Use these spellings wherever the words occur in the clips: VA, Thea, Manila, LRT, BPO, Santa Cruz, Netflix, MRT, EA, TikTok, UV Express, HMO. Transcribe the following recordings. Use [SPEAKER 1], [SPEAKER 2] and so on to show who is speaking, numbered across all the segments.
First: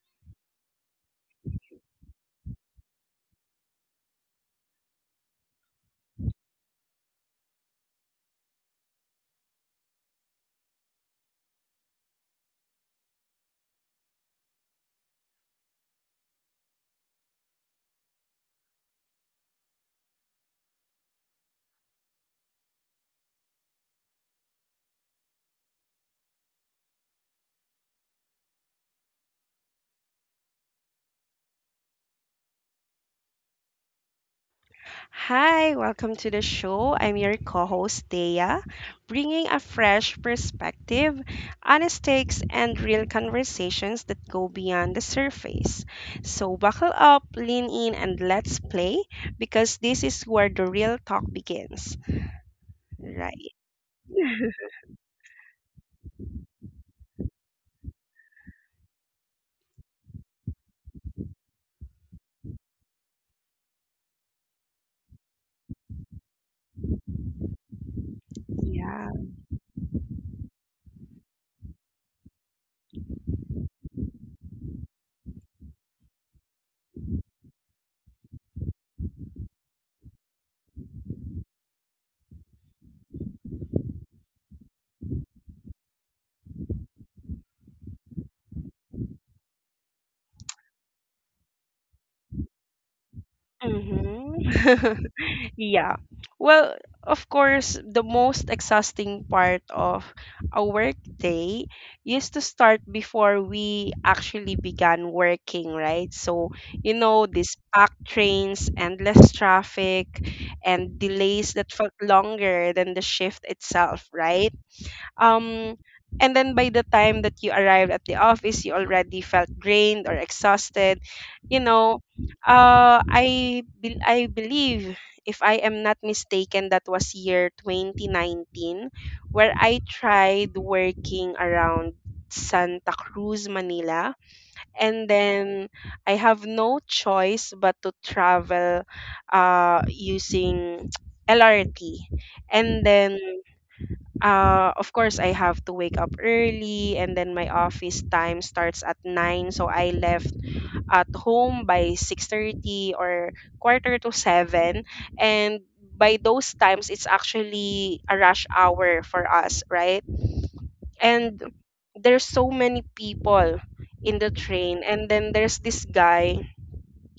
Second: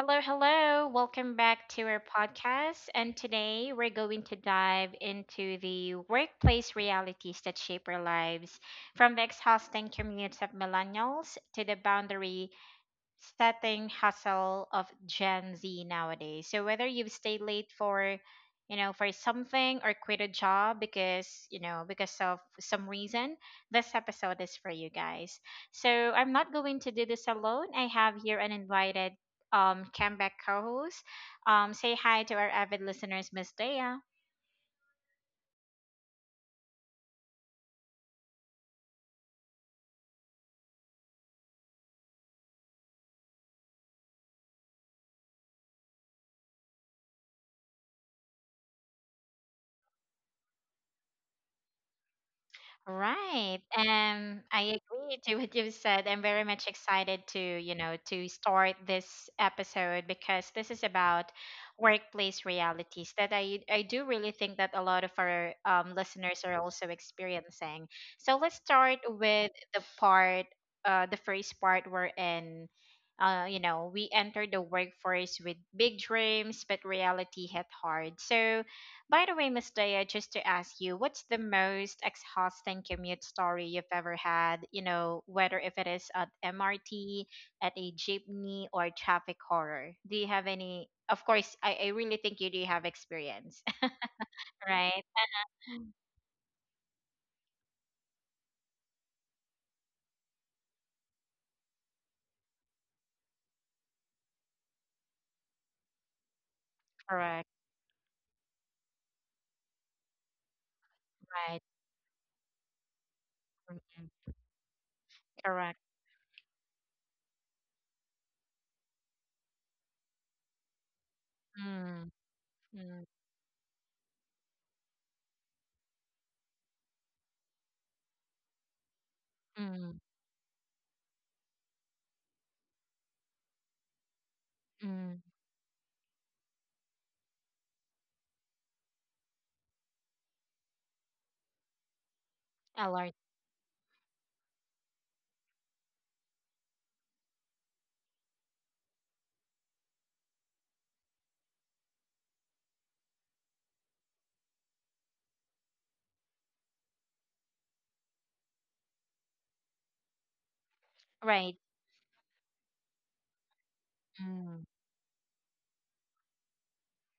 [SPEAKER 1] Hello, hello. Welcome back to our podcast. And today we're going to dive into the workplace realities that shape our lives from the exhausting commutes of millennials to the boundary setting hustle of Gen Z nowadays. So whether you've stayed late for, for something or quit a job because, because of some reason, this episode is for you guys. So I'm not going to do this alone. I have here an invited comeback co-host. Say hi to our avid listeners, Miss Dea.
[SPEAKER 2] Hi, welcome to the show. I'm your co host, Thea, bringing a fresh perspective, honest takes, and real conversations that go beyond the surface. So, buckle up, lean in, and let's play because this is where the real talk begins. Right.
[SPEAKER 1] Right. I agree to what you've said. I'm very much excited to, to start this episode because this is about workplace realities that I do really think that a lot of our listeners are also experiencing. So let's start
[SPEAKER 2] Yeah.
[SPEAKER 1] with the part, the first part we're in. You know, we enter the workforce with big dreams, but reality hit hard. So, by the way, Miss Daya, just to ask you, what's the most exhausting commute story you've ever had? You know, whether if it is at MRT, at a jeepney, or traffic horror. Do you have any? Of course, I really think you do have experience,
[SPEAKER 2] Mm-hmm.
[SPEAKER 1] right?
[SPEAKER 2] Yeah. Well, of course, the most exhausting part of a work day used to start before we actually began working, right? So, you know,
[SPEAKER 1] Correct,
[SPEAKER 2] these packed trains, endless traffic, and delays
[SPEAKER 1] right.
[SPEAKER 2] that felt longer than the shift itself,
[SPEAKER 1] Mm.
[SPEAKER 2] right? Um,
[SPEAKER 1] Correct.
[SPEAKER 2] and then by the time that you arrived at the office, you already felt drained or exhausted. You know,
[SPEAKER 1] Mm,
[SPEAKER 2] uh,
[SPEAKER 1] mm,
[SPEAKER 2] I bel I believe, if I am not mistaken, that was year 2019, where I
[SPEAKER 1] mm,
[SPEAKER 2] tried working around Santa Cruz, Manila, and
[SPEAKER 1] mm.
[SPEAKER 2] then I have no choice but to travel, using LRT, and
[SPEAKER 1] Alert.
[SPEAKER 2] then of course I have to wake up early and then my office time starts at 9, so I left at home by 6:30 or quarter to 7. And by those times, it's actually a rush hour for us, right? And
[SPEAKER 1] Right.
[SPEAKER 2] there's so many people in the
[SPEAKER 1] Mm.
[SPEAKER 2] train, and then there's this guy,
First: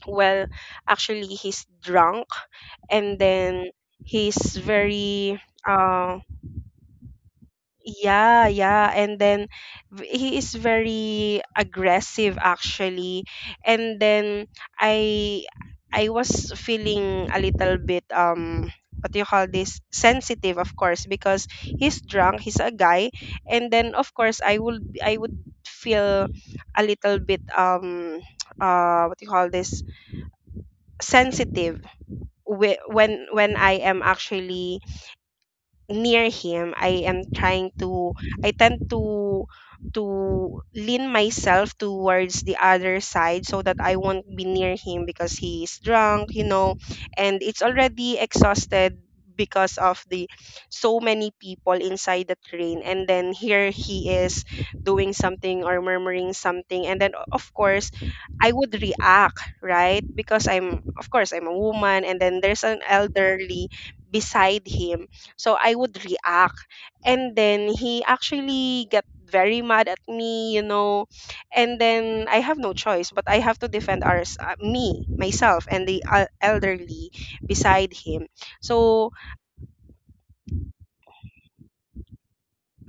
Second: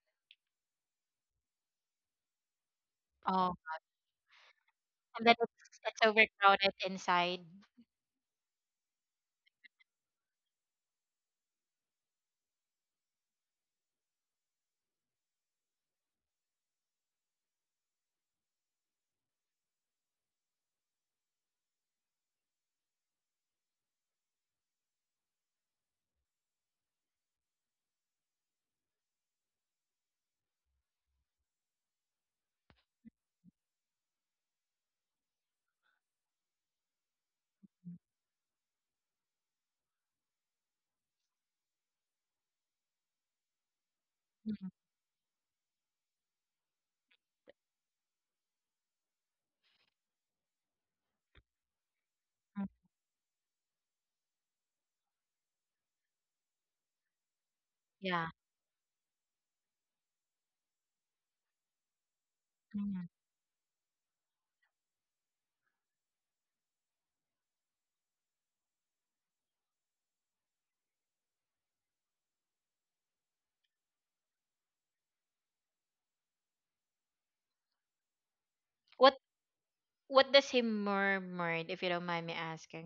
[SPEAKER 2] well, actually he's drunk, and
[SPEAKER 1] Oh,
[SPEAKER 2] then he's
[SPEAKER 1] and then
[SPEAKER 2] very
[SPEAKER 1] it's
[SPEAKER 2] uh
[SPEAKER 1] overcrowded inside.
[SPEAKER 2] Yeah, yeah. And then he is very aggressive, actually. And then I I was feeling a little bit what do you call this? Sensitive, of course, because he's drunk, he's a guy. And then of course I would feel a little bit what do you call this? Sensitive when I am actually near him.
[SPEAKER 1] Mm,
[SPEAKER 2] I tend to lean myself towards the other side so that I won't be near him because he's drunk, you know. And it's already exhausted because of the so many people inside the
[SPEAKER 1] mm.
[SPEAKER 2] train, and then here he is, doing something or murmuring something. And then, of course,
[SPEAKER 1] Yeah.
[SPEAKER 2] I would react, right? Because I'm, of course, I'm a woman, and then there's an
[SPEAKER 1] Mm.
[SPEAKER 2] elderly beside him. So I would react. And then he actually get very mad at me, you know. And then I have no choice, but I have to defend me, myself, and the elderly beside him. So
[SPEAKER 1] What does he murmured, if you don't mind me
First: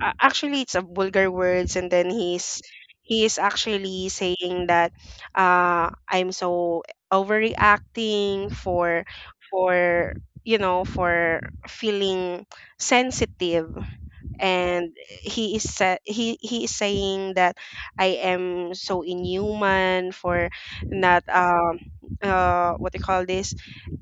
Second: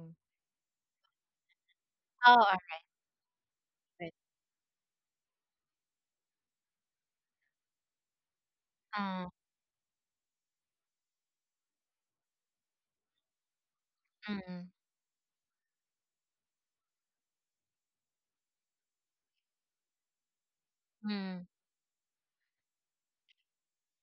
[SPEAKER 2] actually, it's a vulgar words, and then
[SPEAKER 1] Oh,
[SPEAKER 2] he is actually
[SPEAKER 1] alright.
[SPEAKER 2] saying that I'm so overreacting for
[SPEAKER 1] Mm,
[SPEAKER 2] for you know for feeling sensitive.
[SPEAKER 1] mm,
[SPEAKER 2] And he is saying that I am so inhuman for not
[SPEAKER 1] mm.
[SPEAKER 2] what they call this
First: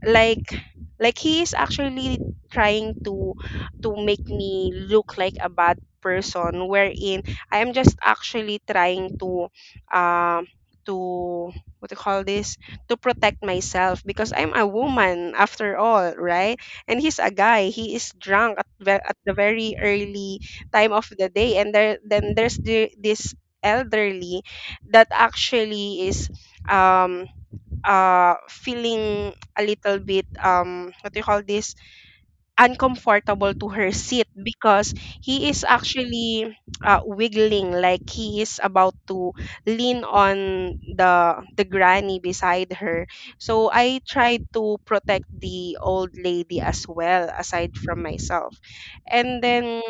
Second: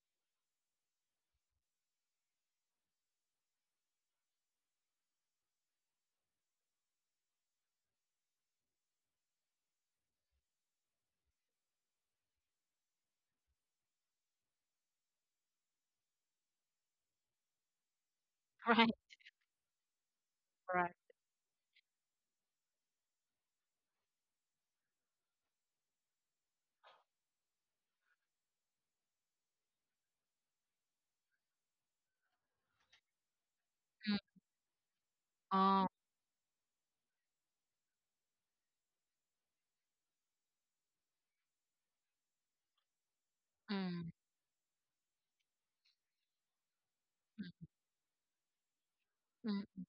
[SPEAKER 2] like like he is actually trying to make me look like a bad person, wherein I am just actually trying um to what do you call this to protect myself, because I'm a woman after all, right? And he's a guy, he is drunk
[SPEAKER 1] Right,
[SPEAKER 2] at the very early time
[SPEAKER 1] right.
[SPEAKER 2] of the day. And there then there's this elderly that actually is um feeling a little bit what do you call this uncomfortable to her
[SPEAKER 1] Mm.
[SPEAKER 2] seat because he is
[SPEAKER 1] Oh,
[SPEAKER 2] actually wiggling, like he is about to lean on the granny beside her. So I
[SPEAKER 1] mm,
[SPEAKER 2] tried to protect the old lady as well,
[SPEAKER 1] mm,
[SPEAKER 2] aside from myself. And then
[SPEAKER 1] mm,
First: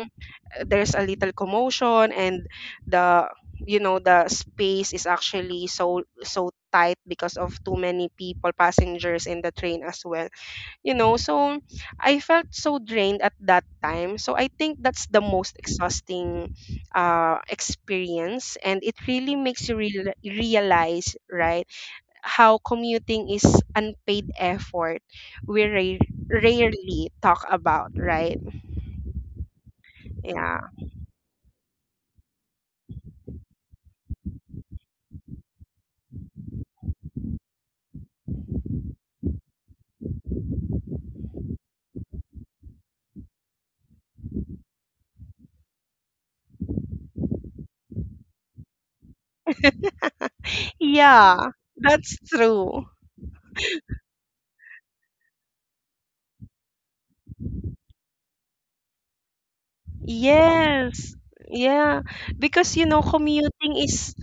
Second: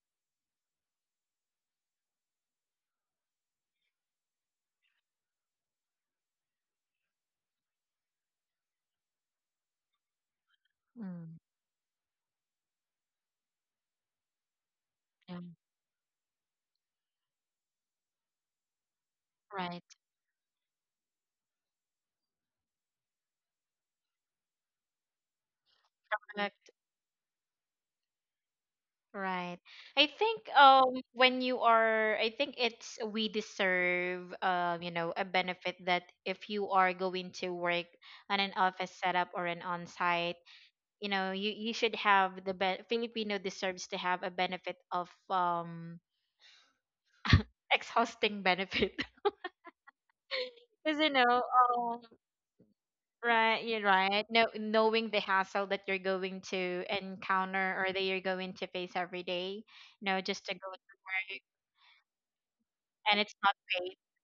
[SPEAKER 2] there's a little commotion, and the you know the space is actually so tight because of too many people passengers in the train as well, you know.
[SPEAKER 1] mm.
[SPEAKER 2] So I felt so drained at that time, so I think that's the
[SPEAKER 1] Yeah,
[SPEAKER 2] most exhausting experience, and it really makes you
[SPEAKER 1] right.
[SPEAKER 2] realize, right, how commuting is unpaid effort we
[SPEAKER 1] Correct,
[SPEAKER 2] rarely talk about, right?
[SPEAKER 1] right. I think
[SPEAKER 2] Yeah.
[SPEAKER 1] when you are, I think it's we deserve you know a benefit that if you are going to work on an office setup or an on-site, you know you should have the be- Filipino deserves to have a benefit of exhausting benefit. Because
[SPEAKER 2] Yeah,
[SPEAKER 1] um,
[SPEAKER 2] that's true.
[SPEAKER 1] right, you're right. No, knowing the hassle that you're going to encounter or that you're going to face every day, you know, just to go through,
[SPEAKER 2] Yes. Yeah, because you know
[SPEAKER 1] and it's not
[SPEAKER 2] commuting
[SPEAKER 1] paid.
[SPEAKER 2] is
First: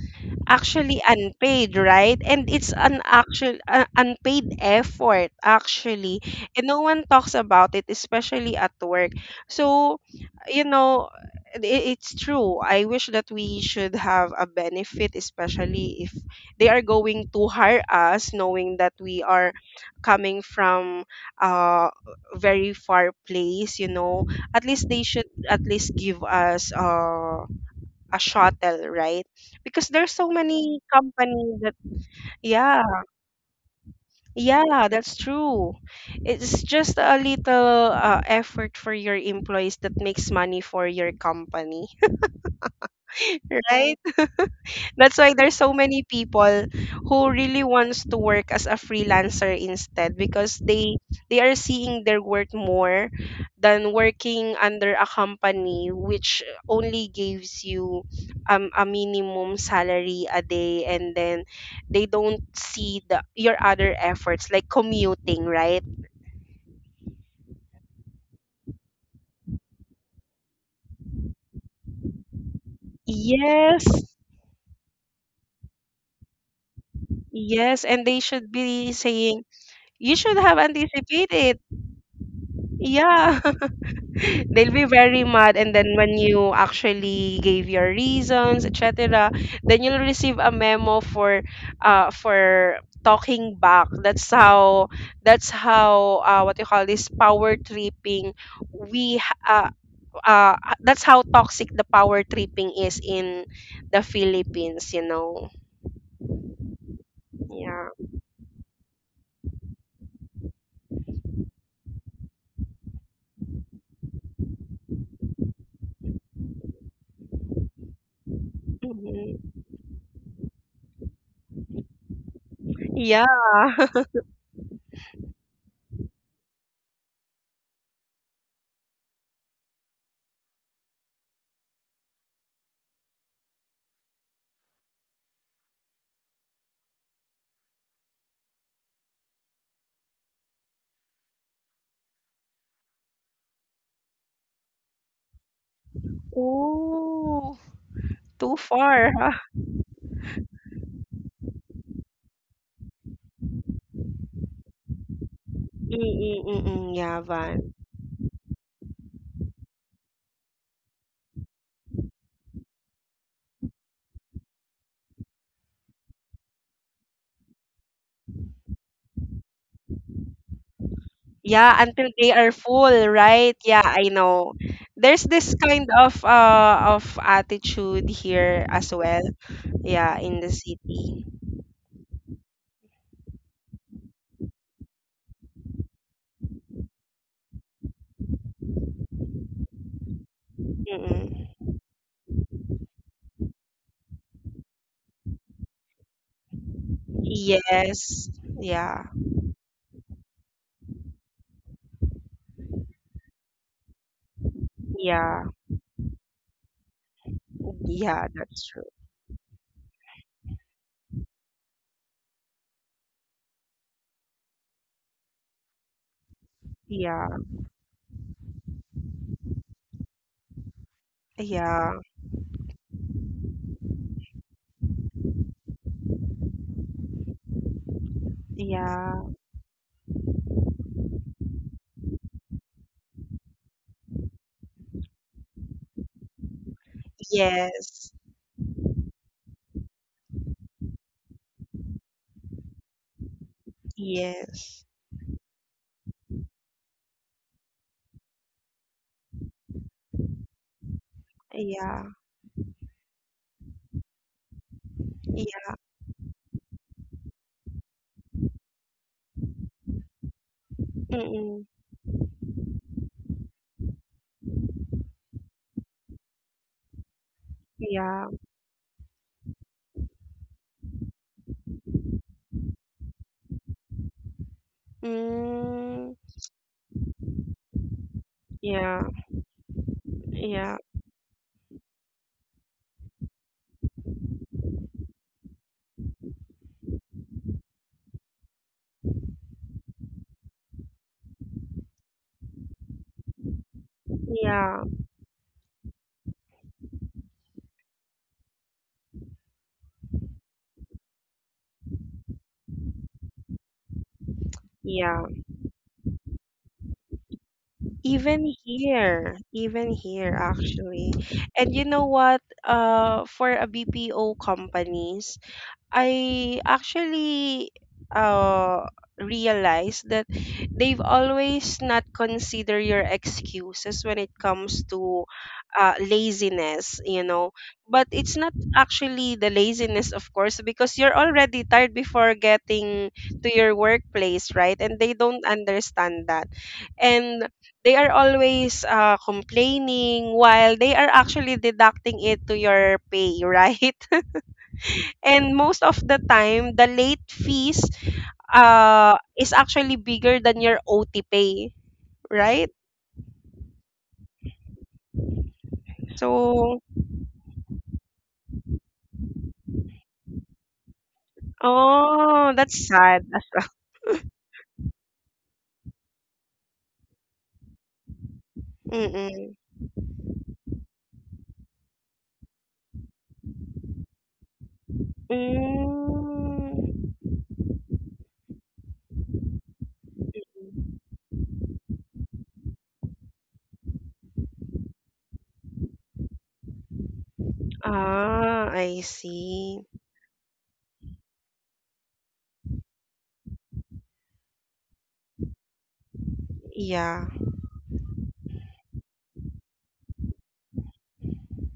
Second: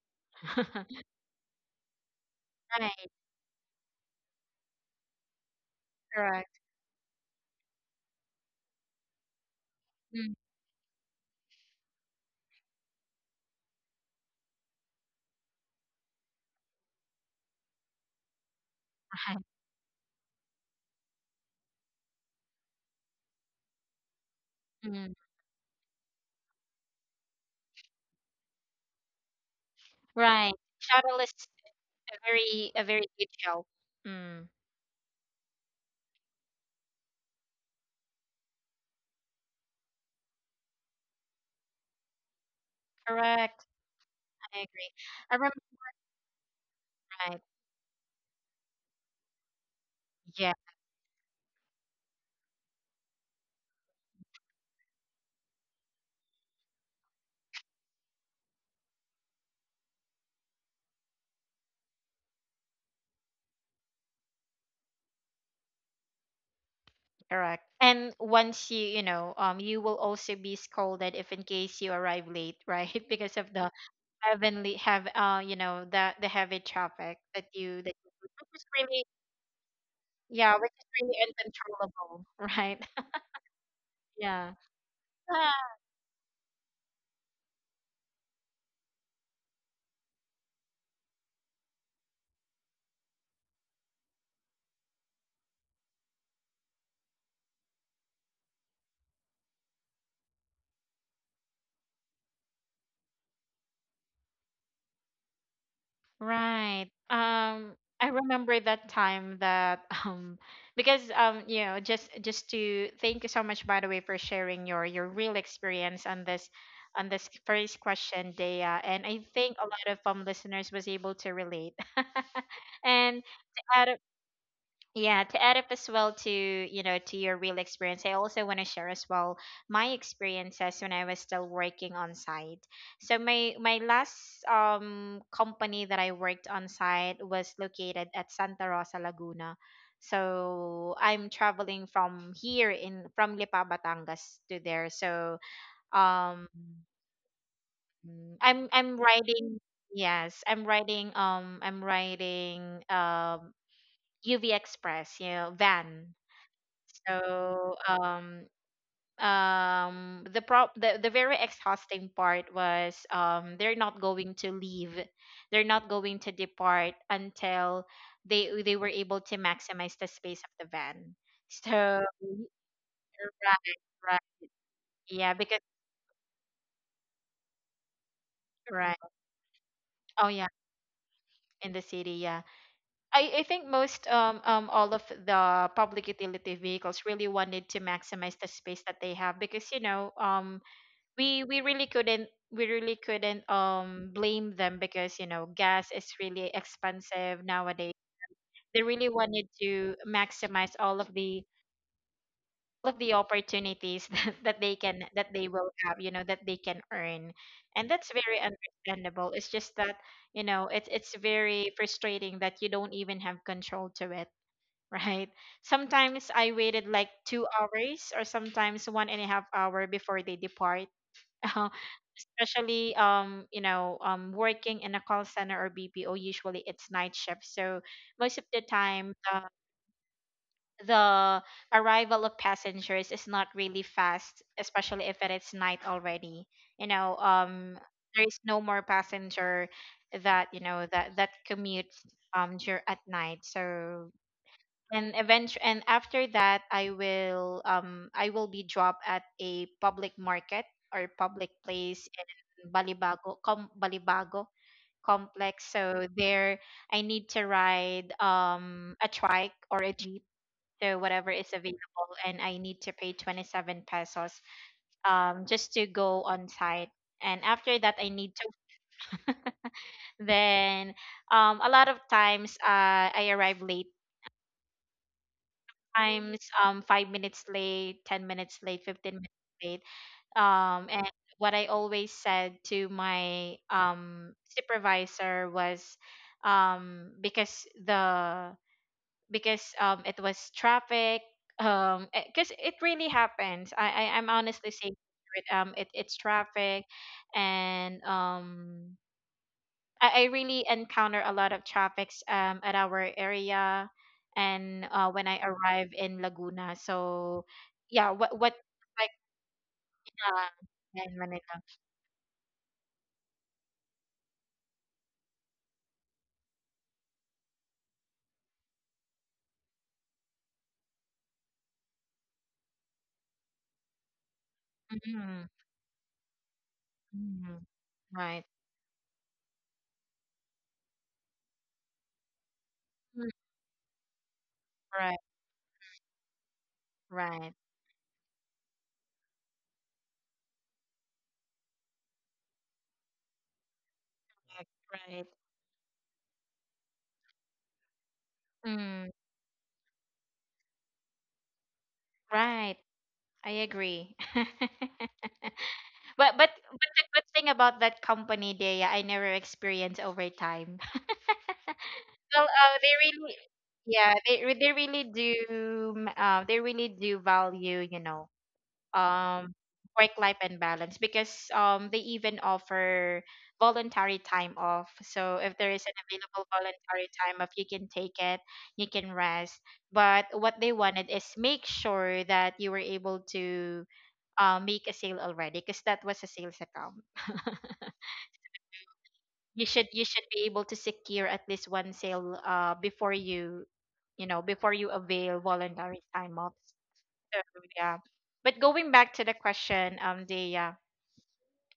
[SPEAKER 2] actually unpaid, right? And it's an
[SPEAKER 1] Right,
[SPEAKER 2] actual unpaid effort, actually,
[SPEAKER 1] correct.
[SPEAKER 2] and no one talks about it, especially at work. So,
[SPEAKER 1] Mm,
[SPEAKER 2] you know, it, it's true. I wish that we should have a benefit, especially if they are going to hire us, knowing that we
[SPEAKER 1] right,
[SPEAKER 2] are coming from a very far place. You know, at least they
[SPEAKER 1] mm,
[SPEAKER 2] should at least give us a shuttle, right? Because there's so
[SPEAKER 1] right.
[SPEAKER 2] many
[SPEAKER 1] Shuttle is
[SPEAKER 2] companies that... Yeah,
[SPEAKER 1] a very good show. Mm,
[SPEAKER 2] yeah, that's true. It's just a little effort for your employees that makes money for your company,
[SPEAKER 1] correct.
[SPEAKER 2] right?
[SPEAKER 1] I agree.
[SPEAKER 2] That's why
[SPEAKER 1] I
[SPEAKER 2] there's
[SPEAKER 1] remember.
[SPEAKER 2] so many people who
[SPEAKER 1] Right.
[SPEAKER 2] really wants to work as a freelancer instead,
[SPEAKER 1] Yeah,
[SPEAKER 2] because they are seeing their worth more than working under a company which only gives you a minimum salary a day, and then they don't see the your other efforts like commuting, right?
[SPEAKER 1] correct. And once you, you will also be scolded if in case you arrive late, right? Because of the
[SPEAKER 2] Yes.
[SPEAKER 1] heavenly have you know the heavy traffic that
[SPEAKER 2] Yes, and
[SPEAKER 1] you,
[SPEAKER 2] they should
[SPEAKER 1] which is
[SPEAKER 2] be
[SPEAKER 1] really
[SPEAKER 2] saying you should
[SPEAKER 1] yeah
[SPEAKER 2] have
[SPEAKER 1] which is really
[SPEAKER 2] anticipated.
[SPEAKER 1] uncontrollable right
[SPEAKER 2] Yeah.
[SPEAKER 1] yeah.
[SPEAKER 2] They'll be very mad,
[SPEAKER 1] Ah,
[SPEAKER 2] and then when you actually gave your reasons, etc., then you'll receive a memo for talking back. That's how. That's how. What you call this, power tripping. We. ha- Uh, that's how toxic the power tripping is in the Philippines. You know.
[SPEAKER 1] right.
[SPEAKER 2] Yeah.
[SPEAKER 1] I remember that time that because you know just to thank you so much by the way for sharing your real experience on this first question Dea and I
[SPEAKER 2] Mhm.
[SPEAKER 1] think a lot of listeners was able to relate and
[SPEAKER 2] Yeah.
[SPEAKER 1] to add. Yeah, to add up as well to, you know, to your real experience, I also want to share as well my experiences when I was still working on site. So my last company that I worked on site was located at Santa Rosa, Laguna. So I'm traveling from here in from Lipa, Batangas to there. So um
[SPEAKER 2] Ooh,
[SPEAKER 1] mm,
[SPEAKER 2] too
[SPEAKER 1] I'm
[SPEAKER 2] far. Huh?
[SPEAKER 1] riding yes, I'm riding UV Express, you know, van.
[SPEAKER 2] Mm-mm-mm, yeah, Van.
[SPEAKER 1] So the the very exhausting part was they're not going to leave. They're not going to depart until they were able to maximize the space of the van.
[SPEAKER 2] Yeah,
[SPEAKER 1] So
[SPEAKER 2] until they are full, right?
[SPEAKER 1] right,
[SPEAKER 2] Yeah, I
[SPEAKER 1] right.
[SPEAKER 2] know. There's
[SPEAKER 1] Yeah,
[SPEAKER 2] this
[SPEAKER 1] because
[SPEAKER 2] kind of of attitude here as
[SPEAKER 1] right.
[SPEAKER 2] well. Yeah,
[SPEAKER 1] Oh
[SPEAKER 2] in the
[SPEAKER 1] yeah,
[SPEAKER 2] city.
[SPEAKER 1] in the city, yeah. I think most all of the public utility vehicles really wanted to maximize the space that they have because you know we
[SPEAKER 2] Mm-mm.
[SPEAKER 1] we really couldn't we really couldn't blame them because you know gas is really expensive nowadays
[SPEAKER 2] Yes.
[SPEAKER 1] they
[SPEAKER 2] Yeah.
[SPEAKER 1] really wanted to maximize all of the opportunities that, they can that
[SPEAKER 2] Yeah.
[SPEAKER 1] they will have you know that they can earn and that's
[SPEAKER 2] Yeah,
[SPEAKER 1] very
[SPEAKER 2] that's true.
[SPEAKER 1] understandable it's just that you know it's very frustrating that you don't even have control to it right sometimes I waited like
[SPEAKER 2] Yeah.
[SPEAKER 1] 2 hours or sometimes 1.5 hours before they depart uh,
[SPEAKER 2] Yeah.
[SPEAKER 1] especially you know working in a call center or BPO usually it's night shift so most of the
[SPEAKER 2] Yeah.
[SPEAKER 1] time the arrival of passengers is not really fast especially if it is night already you know
[SPEAKER 2] Yes.
[SPEAKER 1] there is no more passenger that you know that commutes at night so
[SPEAKER 2] Yes.
[SPEAKER 1] and eventually and after that I will be dropped at a public market or public
[SPEAKER 2] Yeah.
[SPEAKER 1] place in balibago complex
[SPEAKER 2] Yeah.
[SPEAKER 1] so there I need to ride a trike or a jeep so whatever is
[SPEAKER 2] Mm-mm.
[SPEAKER 1] available and I need to pay 27 pesos just to go on site and after that I
[SPEAKER 2] Yeah.
[SPEAKER 1] need to then a lot of times I arrive late
[SPEAKER 2] Mm.
[SPEAKER 1] times 5 minutes late, 10 minutes late,
[SPEAKER 2] Yeah.
[SPEAKER 1] 15 minutes late.
[SPEAKER 2] Yeah.
[SPEAKER 1] And what I always said to my supervisor was, because the because it was traffic um because it really happens. I'm honestly
[SPEAKER 2] Yeah.
[SPEAKER 1] saying it, it, it's traffic and I really encounter a lot of traffics at our area and
[SPEAKER 2] Yeah.
[SPEAKER 1] when I arrive in Laguna. So yeah, what like
[SPEAKER 2] Even here
[SPEAKER 1] uh,
[SPEAKER 2] actually.
[SPEAKER 1] in Manila.
[SPEAKER 2] And you know what? For a BPO companies, I actually uh realized that they've always not consider your excuses when it comes to
[SPEAKER 1] Mm,
[SPEAKER 2] laziness, you know.
[SPEAKER 1] mm,
[SPEAKER 2] But it's
[SPEAKER 1] right.
[SPEAKER 2] not actually the laziness, of course, because you're already tired before getting
[SPEAKER 1] Mm,
[SPEAKER 2] to your workplace, right? And they
[SPEAKER 1] right.
[SPEAKER 2] don't understand that. And
[SPEAKER 1] Right.
[SPEAKER 2] they are always complaining while they are actually deducting it to your pay, right?
[SPEAKER 1] Right.
[SPEAKER 2] And most of the time the late fees
[SPEAKER 1] Mm,
[SPEAKER 2] is actually bigger than your OT pay, right?
[SPEAKER 1] right. I agree.
[SPEAKER 2] So...
[SPEAKER 1] But the good thing about that company, Dea, I never experienced overtime. Well,
[SPEAKER 2] Oh, that's
[SPEAKER 1] they
[SPEAKER 2] sad
[SPEAKER 1] really,
[SPEAKER 2] as well.
[SPEAKER 1] yeah, they really do, they really do value, you know, um,
[SPEAKER 2] Mm-mm.
[SPEAKER 1] work life and balance because they even offer voluntary time off. So if there is an available
[SPEAKER 2] Mm.
[SPEAKER 1] voluntary time off, you can take it, you can rest. But what they wanted is make sure that you were able to make a sale already because that was a sales account.
[SPEAKER 2] Ah, I see.
[SPEAKER 1] You should be able to secure at least one sale before you you know before you avail voluntary time off
[SPEAKER 2] Yeah.
[SPEAKER 1] so yeah but going back to the question Dea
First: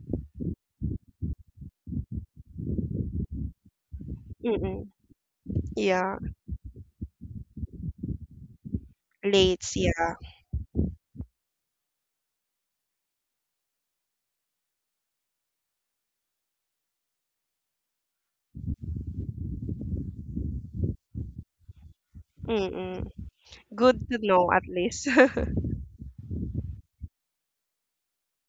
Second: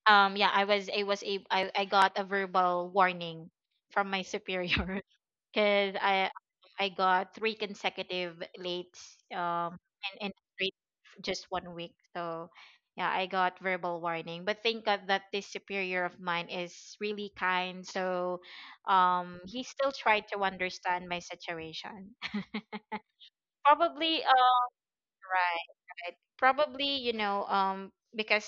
[SPEAKER 1] yeah I got a verbal warning from my
[SPEAKER 2] Mm-mm.
[SPEAKER 1] superior because
[SPEAKER 2] Yeah.
[SPEAKER 1] I got three consecutive late
[SPEAKER 2] Lates,
[SPEAKER 1] um
[SPEAKER 2] yeah.
[SPEAKER 1] and straight just one week so yeah I got verbal warning but thank god that this superior of mine is really kind so he still tried to understand my situation
[SPEAKER 2] Mm-mm. Good to
[SPEAKER 1] probably
[SPEAKER 2] know at least.
[SPEAKER 1] right, right. Probably, you know, because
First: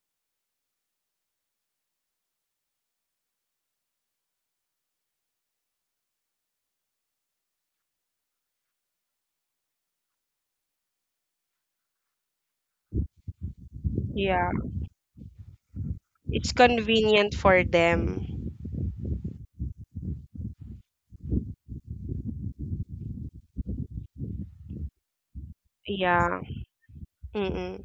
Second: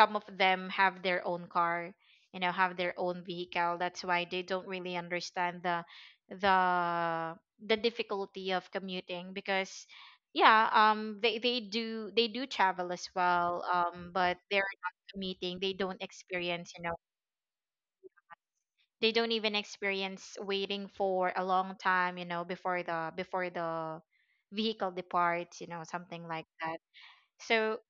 [SPEAKER 1] some of them have their own car, you know, have their own vehicle. That's why they don't really understand the the difficulty of commuting because yeah, they do travel as well, but
[SPEAKER 2] Yeah.
[SPEAKER 1] they're not commuting. They don't
[SPEAKER 2] It's
[SPEAKER 1] experience, you know,
[SPEAKER 2] convenient for them.
[SPEAKER 1] they don't even experience waiting for a long time, you know, before the vehicle departs, you know, something
[SPEAKER 2] Yeah.
[SPEAKER 1] like that. So
[SPEAKER 2] Mm-mm.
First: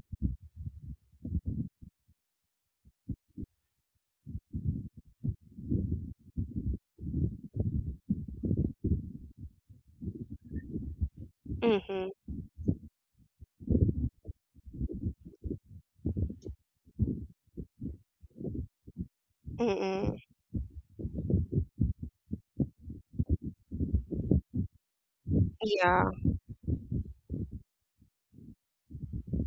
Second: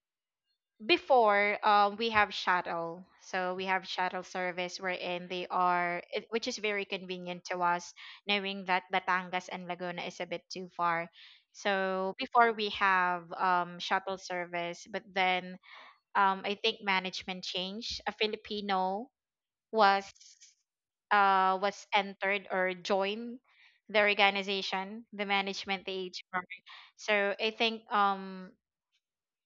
[SPEAKER 1] before we have shuttle so we have shuttle service wherein they are it, which is very convenient to us knowing that batangas and laguna is a bit too far
[SPEAKER 2] mm
[SPEAKER 1] so
[SPEAKER 2] hmm
[SPEAKER 1] before we have shuttle service but then I think management changed a filipino was
[SPEAKER 2] Mm-mm.
[SPEAKER 1] was entered or joined the organization the management
[SPEAKER 2] Yeah.
[SPEAKER 1] the hr so I think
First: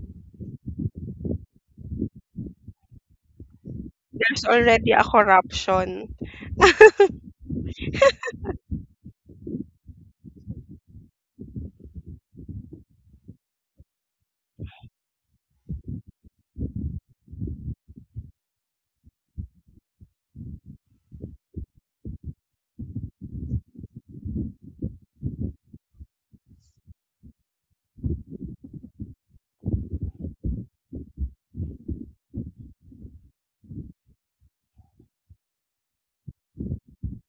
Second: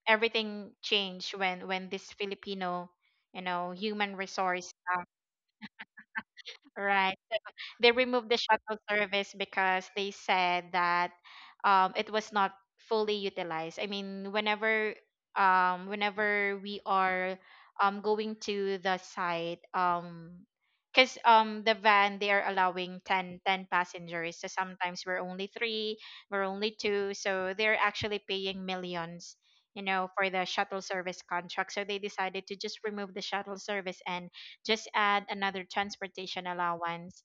[SPEAKER 1] everything changed when this Filipino, you know, human
[SPEAKER 2] There's
[SPEAKER 1] resource,
[SPEAKER 2] already a corruption.
[SPEAKER 1] right? They removed the shuttle service because they said that it was not fully utilized. I mean, whenever whenever we are going to the site, because the van they are allowing 10 passengers, so sometimes we're only three, we're only two, so they're actually paying millions. You know, for the shuttle service contract. So they decided to just remove the shuttle service and just add another transportation allowance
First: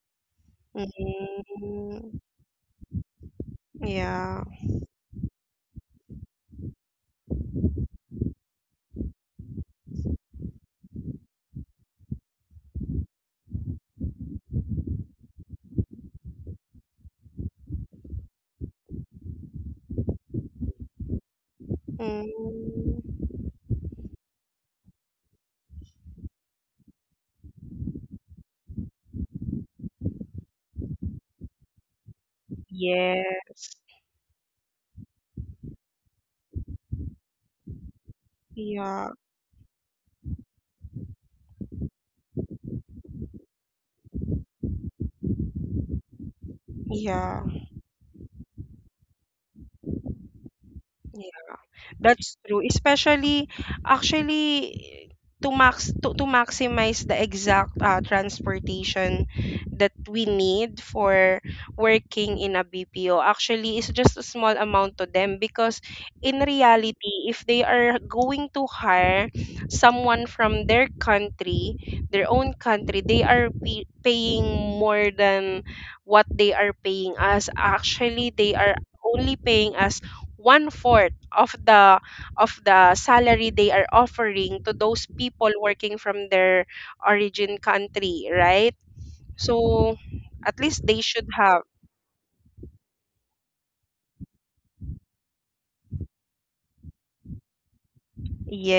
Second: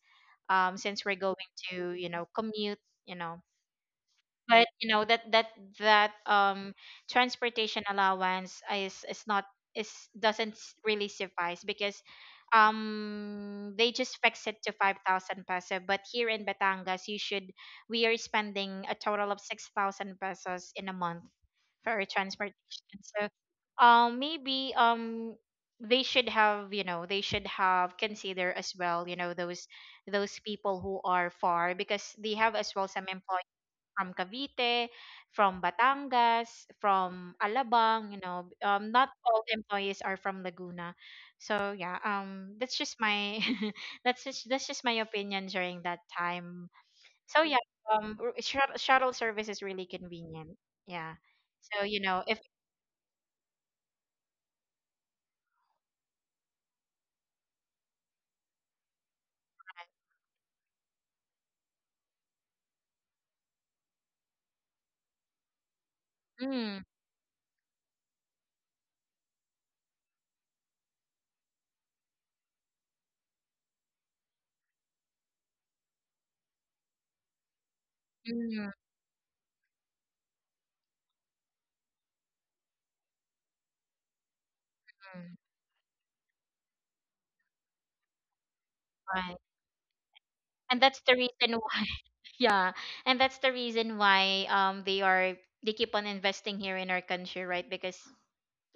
[SPEAKER 1] since we're going to you
[SPEAKER 2] Mm,
[SPEAKER 1] know commute you know
[SPEAKER 2] yeah.
[SPEAKER 1] but you know that transportation allowance is not is doesn't really suffice because they just fix it to 5,000 peso but here in Batangas you should we are spending a total of 6,000 pesos in a month for our
[SPEAKER 2] Mm,
[SPEAKER 1] transportation so maybe they should have you know they should have consider as well you know those people who are far because they have as well some employees
[SPEAKER 2] yes.
[SPEAKER 1] from Cavite, from Batangas, from Alabang, you know.
[SPEAKER 2] Yeah.
[SPEAKER 1] Not all employees are from Laguna. So yeah, that's just my that's just my opinion during that time.
[SPEAKER 2] Yeah.
[SPEAKER 1] So yeah, shuttle service is really convenient. Yeah. So you know,
[SPEAKER 2] That's
[SPEAKER 1] if
[SPEAKER 2] true. Especially, actually, to maximize the exact transportation that we need for working in a BPO, actually it's just a small amount to them, because in
[SPEAKER 1] mm,
[SPEAKER 2] reality if they are going to hire someone from their country, their own country, they are paying more than what they are paying us. Actually they
[SPEAKER 1] mm,
[SPEAKER 2] are only paying us one fourth of the salary they are offering to those people working from their origin country, right?
[SPEAKER 1] right.
[SPEAKER 2] So at
[SPEAKER 1] And
[SPEAKER 2] least they
[SPEAKER 1] that's the
[SPEAKER 2] should have...
[SPEAKER 1] reason why yeah. And that's the reason why they are they keep on investing here in our country, right? Because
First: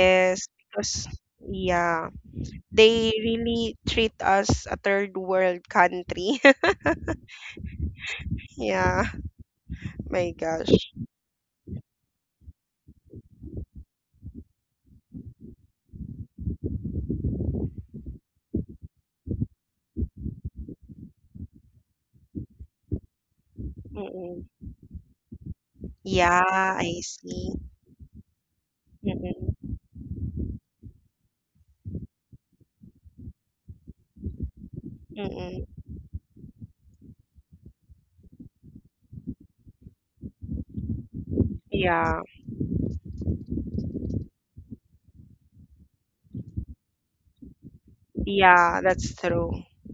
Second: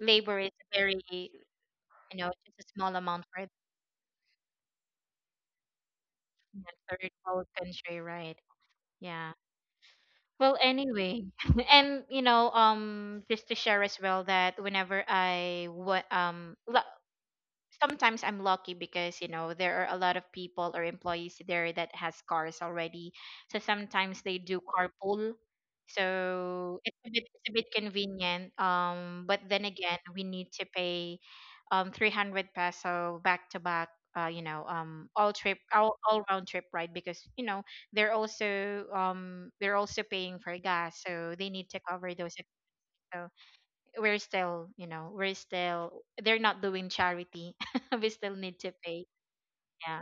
[SPEAKER 1] labor is very
[SPEAKER 2] because
[SPEAKER 1] you
[SPEAKER 2] yeah,
[SPEAKER 1] know, just a small
[SPEAKER 2] they
[SPEAKER 1] amount for the
[SPEAKER 2] really treat us a third world country.
[SPEAKER 1] you know, third world country, right?
[SPEAKER 2] Yeah,
[SPEAKER 1] Yeah.
[SPEAKER 2] my
[SPEAKER 1] Well,
[SPEAKER 2] gosh.
[SPEAKER 1] anyway, just to share as well that whenever I sometimes I'm lucky because there are a lot of people or employees there that has cars already. So sometimes they
[SPEAKER 2] Mm-mm.
[SPEAKER 1] do carpool.
[SPEAKER 2] Yeah,
[SPEAKER 1] So
[SPEAKER 2] I
[SPEAKER 1] it's a
[SPEAKER 2] see.
[SPEAKER 1] bit convenient. But
[SPEAKER 2] Mm-mm.
[SPEAKER 1] then again, we need to pay 300 peso back to back. All trip,
[SPEAKER 2] Mm-mm.
[SPEAKER 1] all round trip, right? Because they're also paying for gas, so they need to cover
[SPEAKER 2] Yeah,
[SPEAKER 1] those. So we're still we're still, they're not doing charity. We still need to
[SPEAKER 2] yeah,
[SPEAKER 1] pay.
[SPEAKER 2] that's true.
[SPEAKER 1] Yeah.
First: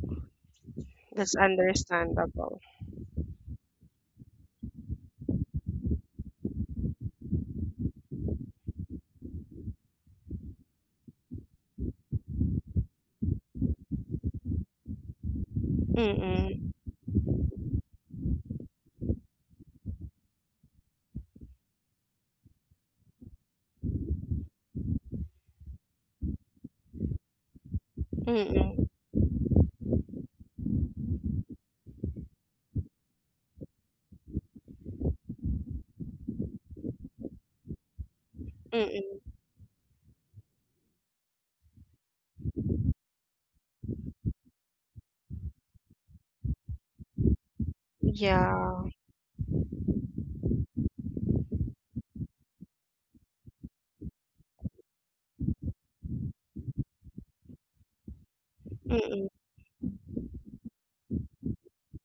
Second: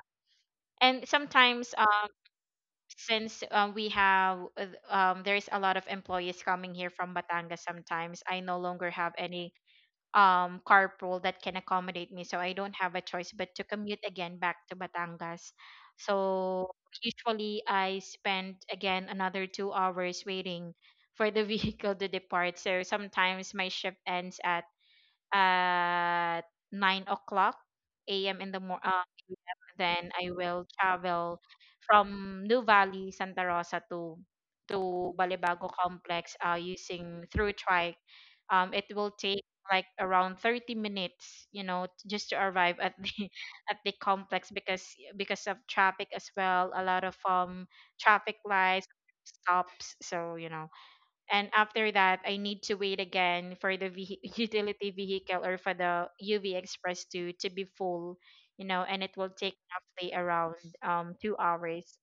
[SPEAKER 1] And
[SPEAKER 2] That's
[SPEAKER 1] sometimes
[SPEAKER 2] understandable.
[SPEAKER 1] since we have there's a lot of employees coming here from Batangas. Sometimes I no longer have any carpool that can accommodate me, so I don't have a choice but to commute again back to Batangas. So
[SPEAKER 2] Mm-mm.
[SPEAKER 1] usually I spend again another 2 hours waiting for the vehicle to depart. So sometimes my shift ends at 9 o'clock a.m. in the morning,
[SPEAKER 2] Mm-mm.
[SPEAKER 1] a.m. Then I will travel from New Valley, Santa Rosa to Balibago Complex, using through trike. It will
[SPEAKER 2] Mm-mm.
[SPEAKER 1] take like around 30 minutes, just to arrive at the at the complex, because of traffic as well. A lot of traffic
[SPEAKER 2] Yeah.
[SPEAKER 1] lights, stops. So, and after that I need to wait again for the utility vehicle or for the UV Express to be full, and it
[SPEAKER 2] Mm-mm.
[SPEAKER 1] will take roughly around 2 hours.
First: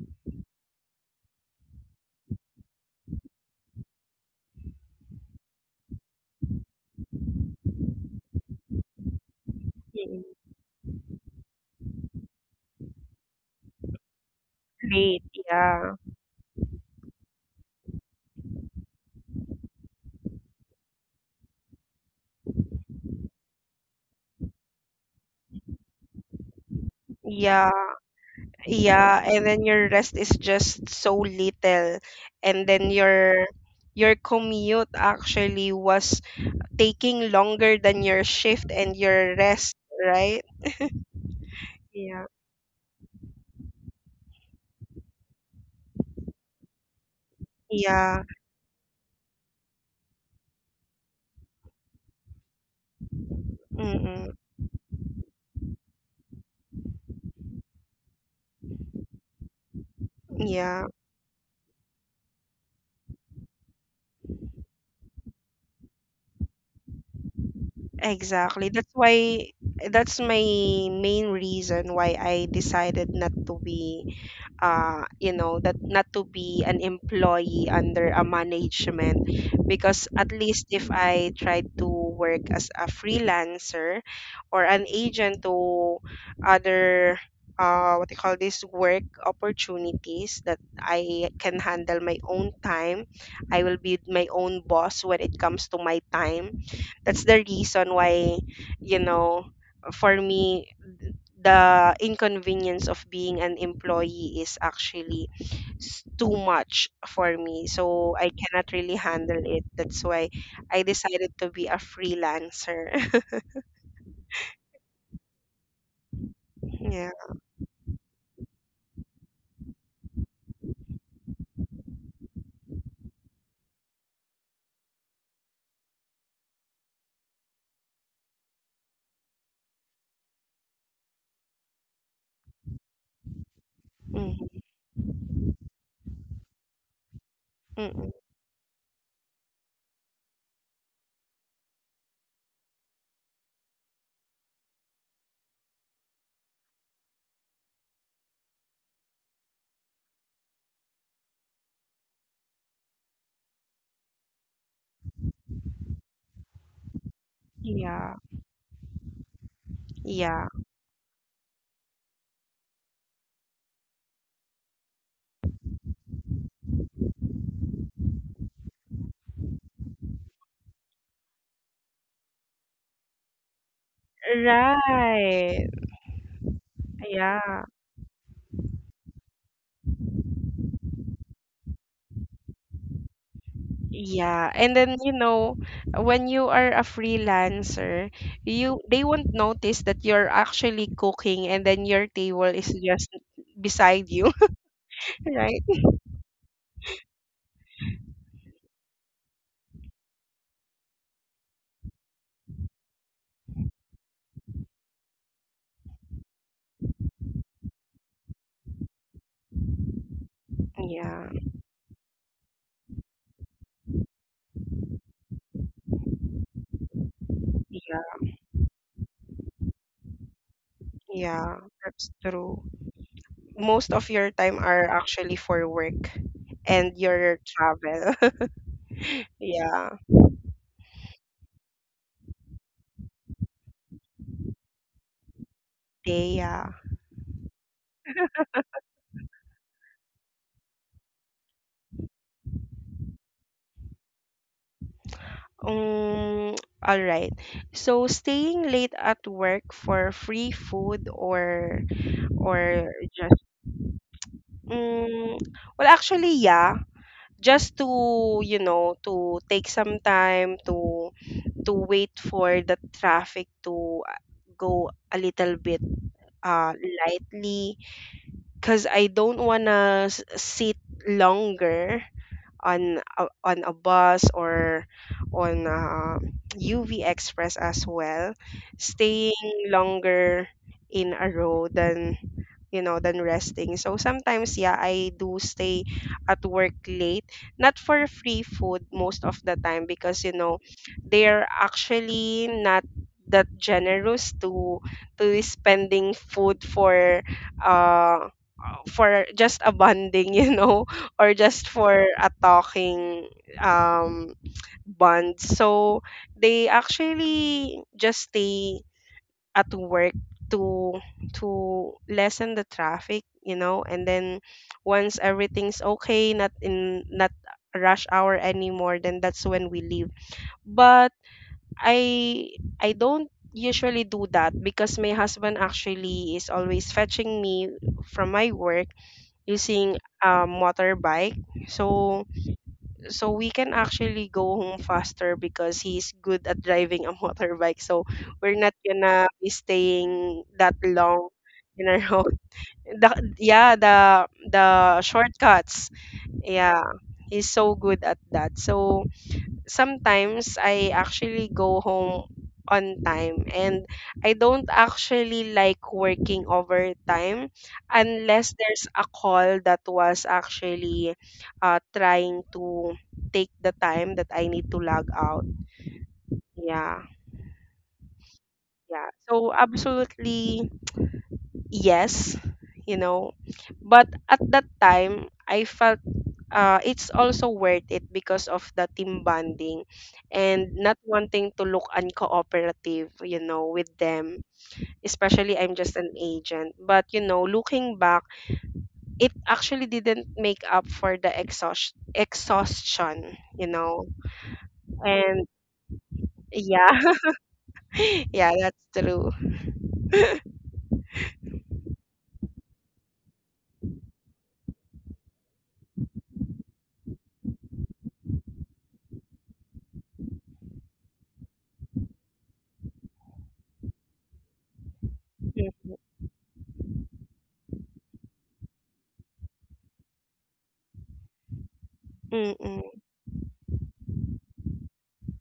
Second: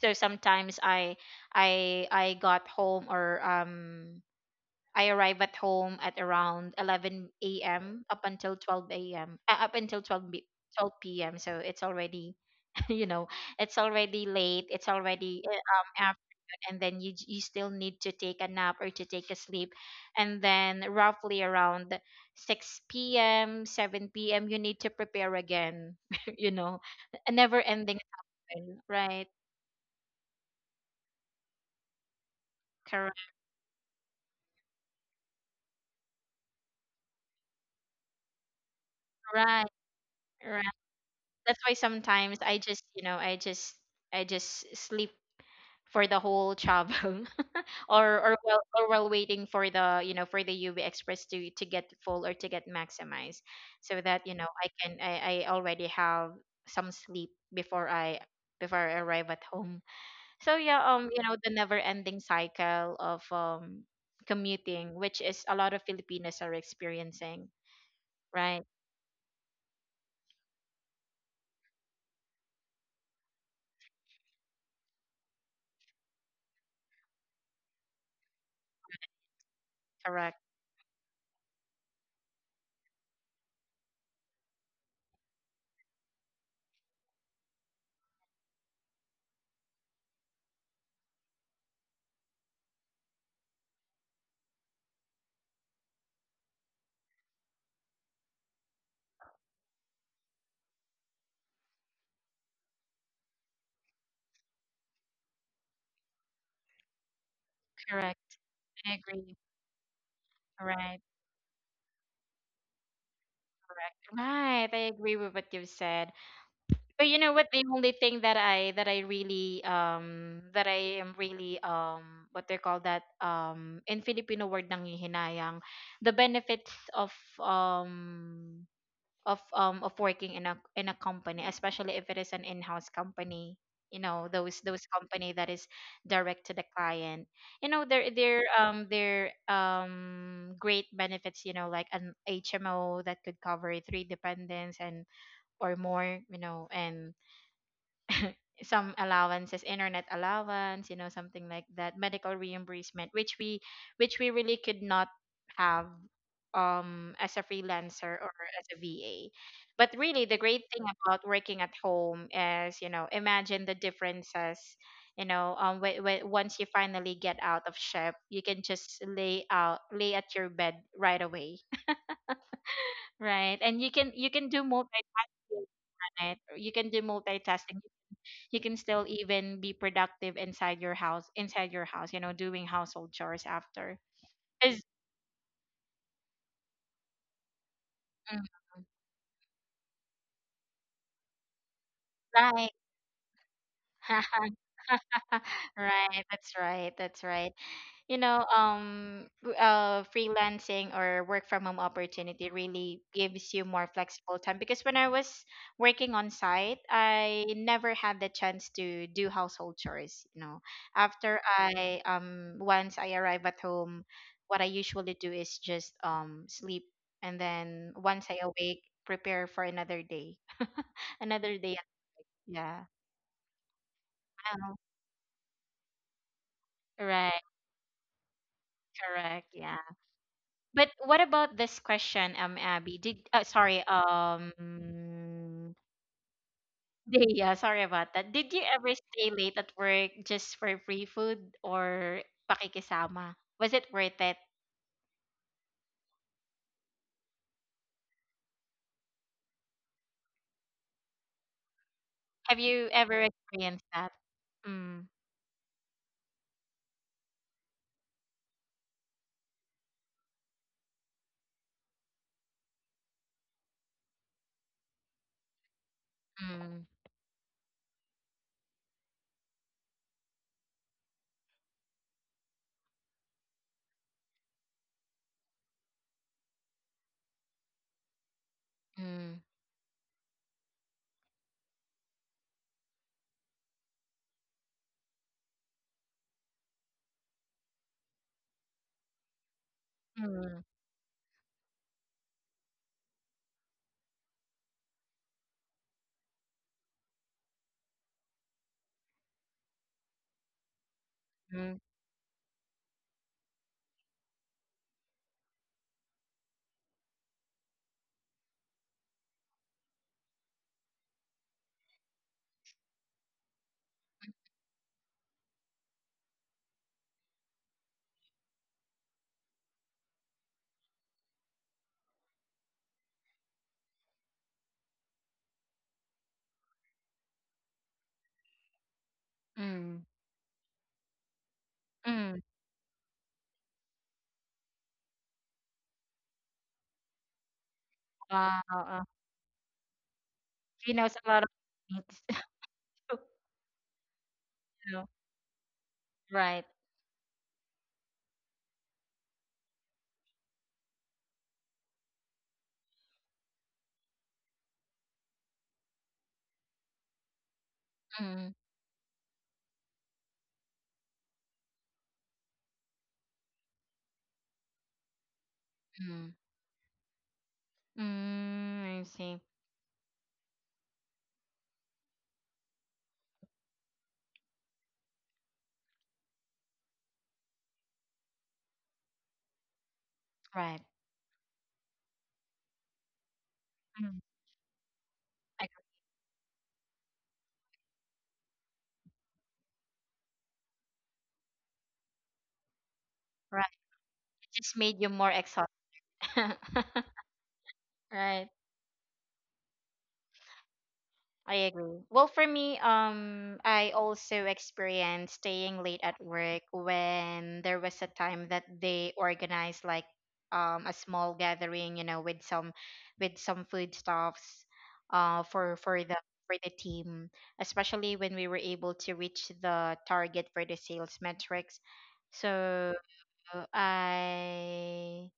[SPEAKER 1] So sometimes I got home, or I arrive at home at around 11 a.m up until 12 a.m, up until
[SPEAKER 2] Mm-mm.
[SPEAKER 1] 12 p.m. So it's already you know it's already late, it's
[SPEAKER 2] Late.
[SPEAKER 1] already
[SPEAKER 2] Yeah.
[SPEAKER 1] afternoon. And then you still need to take a nap or to take a sleep. And then roughly around 6 p.m, 7 p.m, you need to prepare again. you know a never
[SPEAKER 2] Yeah.
[SPEAKER 1] ending cycle,
[SPEAKER 2] Yeah.
[SPEAKER 1] right?
[SPEAKER 2] And then your rest is just so little. And then
[SPEAKER 1] Correct.
[SPEAKER 2] your commute actually was taking longer than your shift and your
[SPEAKER 1] Right.
[SPEAKER 2] rest, right?
[SPEAKER 1] Right. That's why
[SPEAKER 2] Yeah.
[SPEAKER 1] sometimes I just I just I just sleep for the whole travel.
[SPEAKER 2] Yeah.
[SPEAKER 1] Or while, or while waiting for the for the UV Express to get full, or to get maximized, so that
[SPEAKER 2] Mm-mm.
[SPEAKER 1] I can I already have some sleep before I arrive at home. So yeah,
[SPEAKER 2] Yeah.
[SPEAKER 1] the never ending cycle of commuting, which is a lot of Filipinos are experiencing.
[SPEAKER 2] Exactly.
[SPEAKER 1] Right.
[SPEAKER 2] That's why that's my main reason why I decided not to be you know, that not to be an employee under a management. Because at
[SPEAKER 1] Correct.
[SPEAKER 2] least if I try to work as a freelancer or an agent to other what you call this, work opportunities that I can handle my own time. I will be my own boss when it comes to my time. That's the reason why, you know, for me the inconvenience of being an employee is actually too much for me. So I
[SPEAKER 1] Correct.
[SPEAKER 2] cannot really
[SPEAKER 1] I agree.
[SPEAKER 2] handle it. That's why I
[SPEAKER 1] Right.
[SPEAKER 2] decided to be a freelancer.
[SPEAKER 1] Correct. Right. I agree with what you said.
[SPEAKER 2] Yeah.
[SPEAKER 1] But you know what? The only thing that I really that I am really what they call that in Filipino word, nangihinayang, the benefits of um of working in a company, especially if it is an in-house company. You know
[SPEAKER 2] Mm-hmm.
[SPEAKER 1] those company that is direct to the client. You know
[SPEAKER 2] Mm-mm.
[SPEAKER 1] their their great benefits. You know, like an HMO that could cover three dependents and or more. You know, and some allowances, internet allowance, something like that, medical reimbursement, which we really could not have as a
[SPEAKER 2] Yeah.
[SPEAKER 1] freelancer or as a VA. But really, the
[SPEAKER 2] Yeah.
[SPEAKER 1] great thing about working at home is, imagine the differences. Once you finally get out of shift, you can just lay out, lay at your bed right away. Right, and you can do multitasking,
[SPEAKER 2] Right.
[SPEAKER 1] right? You can do
[SPEAKER 2] Yeah.
[SPEAKER 1] multitasking. You can still even be productive inside your house, you know, doing household chores after.
[SPEAKER 2] Yeah. And
[SPEAKER 1] Because
[SPEAKER 2] then, you know, when you are a freelancer, you they won't notice that you're actually cooking, and then your table
[SPEAKER 1] right.
[SPEAKER 2] is just beside you, right?
[SPEAKER 1] Right, that's right, that's right. Freelancing or work from home opportunity really gives you more flexible time. Because when I was working on site, I never had the chance to do household chores, you know.
[SPEAKER 2] Yeah.
[SPEAKER 1] After I once I arrive at home, what I usually do is just sleep. And then once I awake, prepare for another day.
[SPEAKER 2] Yeah,
[SPEAKER 1] Another day.
[SPEAKER 2] that's true.
[SPEAKER 1] Yeah.
[SPEAKER 2] Most of your time
[SPEAKER 1] Um,
[SPEAKER 2] are actually for work and your
[SPEAKER 1] right.
[SPEAKER 2] travel.
[SPEAKER 1] Correct. Yeah.
[SPEAKER 2] Yeah,
[SPEAKER 1] But what about this question, Abby? Did sorry,
[SPEAKER 2] yeah.
[SPEAKER 1] Dea, sorry about that. Did you ever stay late at work just for free food or pakikisama? Was it worth it?
[SPEAKER 2] Um, all right. So staying late at work for free food or
[SPEAKER 1] Have you
[SPEAKER 2] or
[SPEAKER 1] ever
[SPEAKER 2] just
[SPEAKER 1] experienced that? Mm,
[SPEAKER 2] um, well actually yeah, just to you know to take some time to wait for the traffic to go a little bit uh
[SPEAKER 1] mm,
[SPEAKER 2] lightly, because I don't wanna sit longer on a bus or on UV Express as well.
[SPEAKER 1] mm,
[SPEAKER 2] Staying longer in a row than, you know, than resting. So sometimes yeah, I do stay at work late, not for free food most of the time, because you know
[SPEAKER 1] mm,
[SPEAKER 2] they're actually not that generous to spending food uh for just a bonding, you know, or just
[SPEAKER 1] mm,
[SPEAKER 2] for a talking um bond. So they actually just stay at work to to lessen the traffic, you know, and then once everything's okay, not in not rush hour anymore, then that's when we leave. But I I don't usually do that, because my husband actually is always fetching me from my work using
[SPEAKER 1] mm,
[SPEAKER 2] a motorbike. So
[SPEAKER 1] mm.
[SPEAKER 2] so we can actually go home faster because he's good at driving a motorbike. So we're
[SPEAKER 1] Wow,
[SPEAKER 2] not gonna be staying that
[SPEAKER 1] she knows
[SPEAKER 2] long
[SPEAKER 1] a lot of
[SPEAKER 2] in our home.
[SPEAKER 1] things.
[SPEAKER 2] The
[SPEAKER 1] You.
[SPEAKER 2] shortcuts.
[SPEAKER 1] Right.
[SPEAKER 2] Yeah, he's so good at that. So sometimes I actually go home on time, and I don't actually like working overtime unless
[SPEAKER 1] Mm,
[SPEAKER 2] there's a call that was actually trying to take the time that I need to log out.
[SPEAKER 1] mm,
[SPEAKER 2] Yeah,
[SPEAKER 1] mm, I
[SPEAKER 2] yeah.
[SPEAKER 1] see.
[SPEAKER 2] So absolutely yes, you know. But at that time, I felt it's also worth it because of the team bonding and
[SPEAKER 1] Right.
[SPEAKER 2] not wanting to look uncooperative, you know, with
[SPEAKER 1] Mm.
[SPEAKER 2] them. Especially,
[SPEAKER 1] I-
[SPEAKER 2] I'm just an agent. But, you know, looking back, it actually didn't make up for the exhaustion, you
[SPEAKER 1] Right.
[SPEAKER 2] know.
[SPEAKER 1] It just made you more
[SPEAKER 2] And
[SPEAKER 1] exhausted.
[SPEAKER 2] Yeah, yeah,
[SPEAKER 1] Right.
[SPEAKER 2] that's true.
[SPEAKER 1] I agree. Well, for me, I also experienced staying late at work when there was a time that they organized like a small gathering, you know, with some food stuffs for
[SPEAKER 2] Mm.
[SPEAKER 1] for the team, especially when we were able to reach the target for the sales metrics.
[SPEAKER 2] Mm-mm.
[SPEAKER 1] So I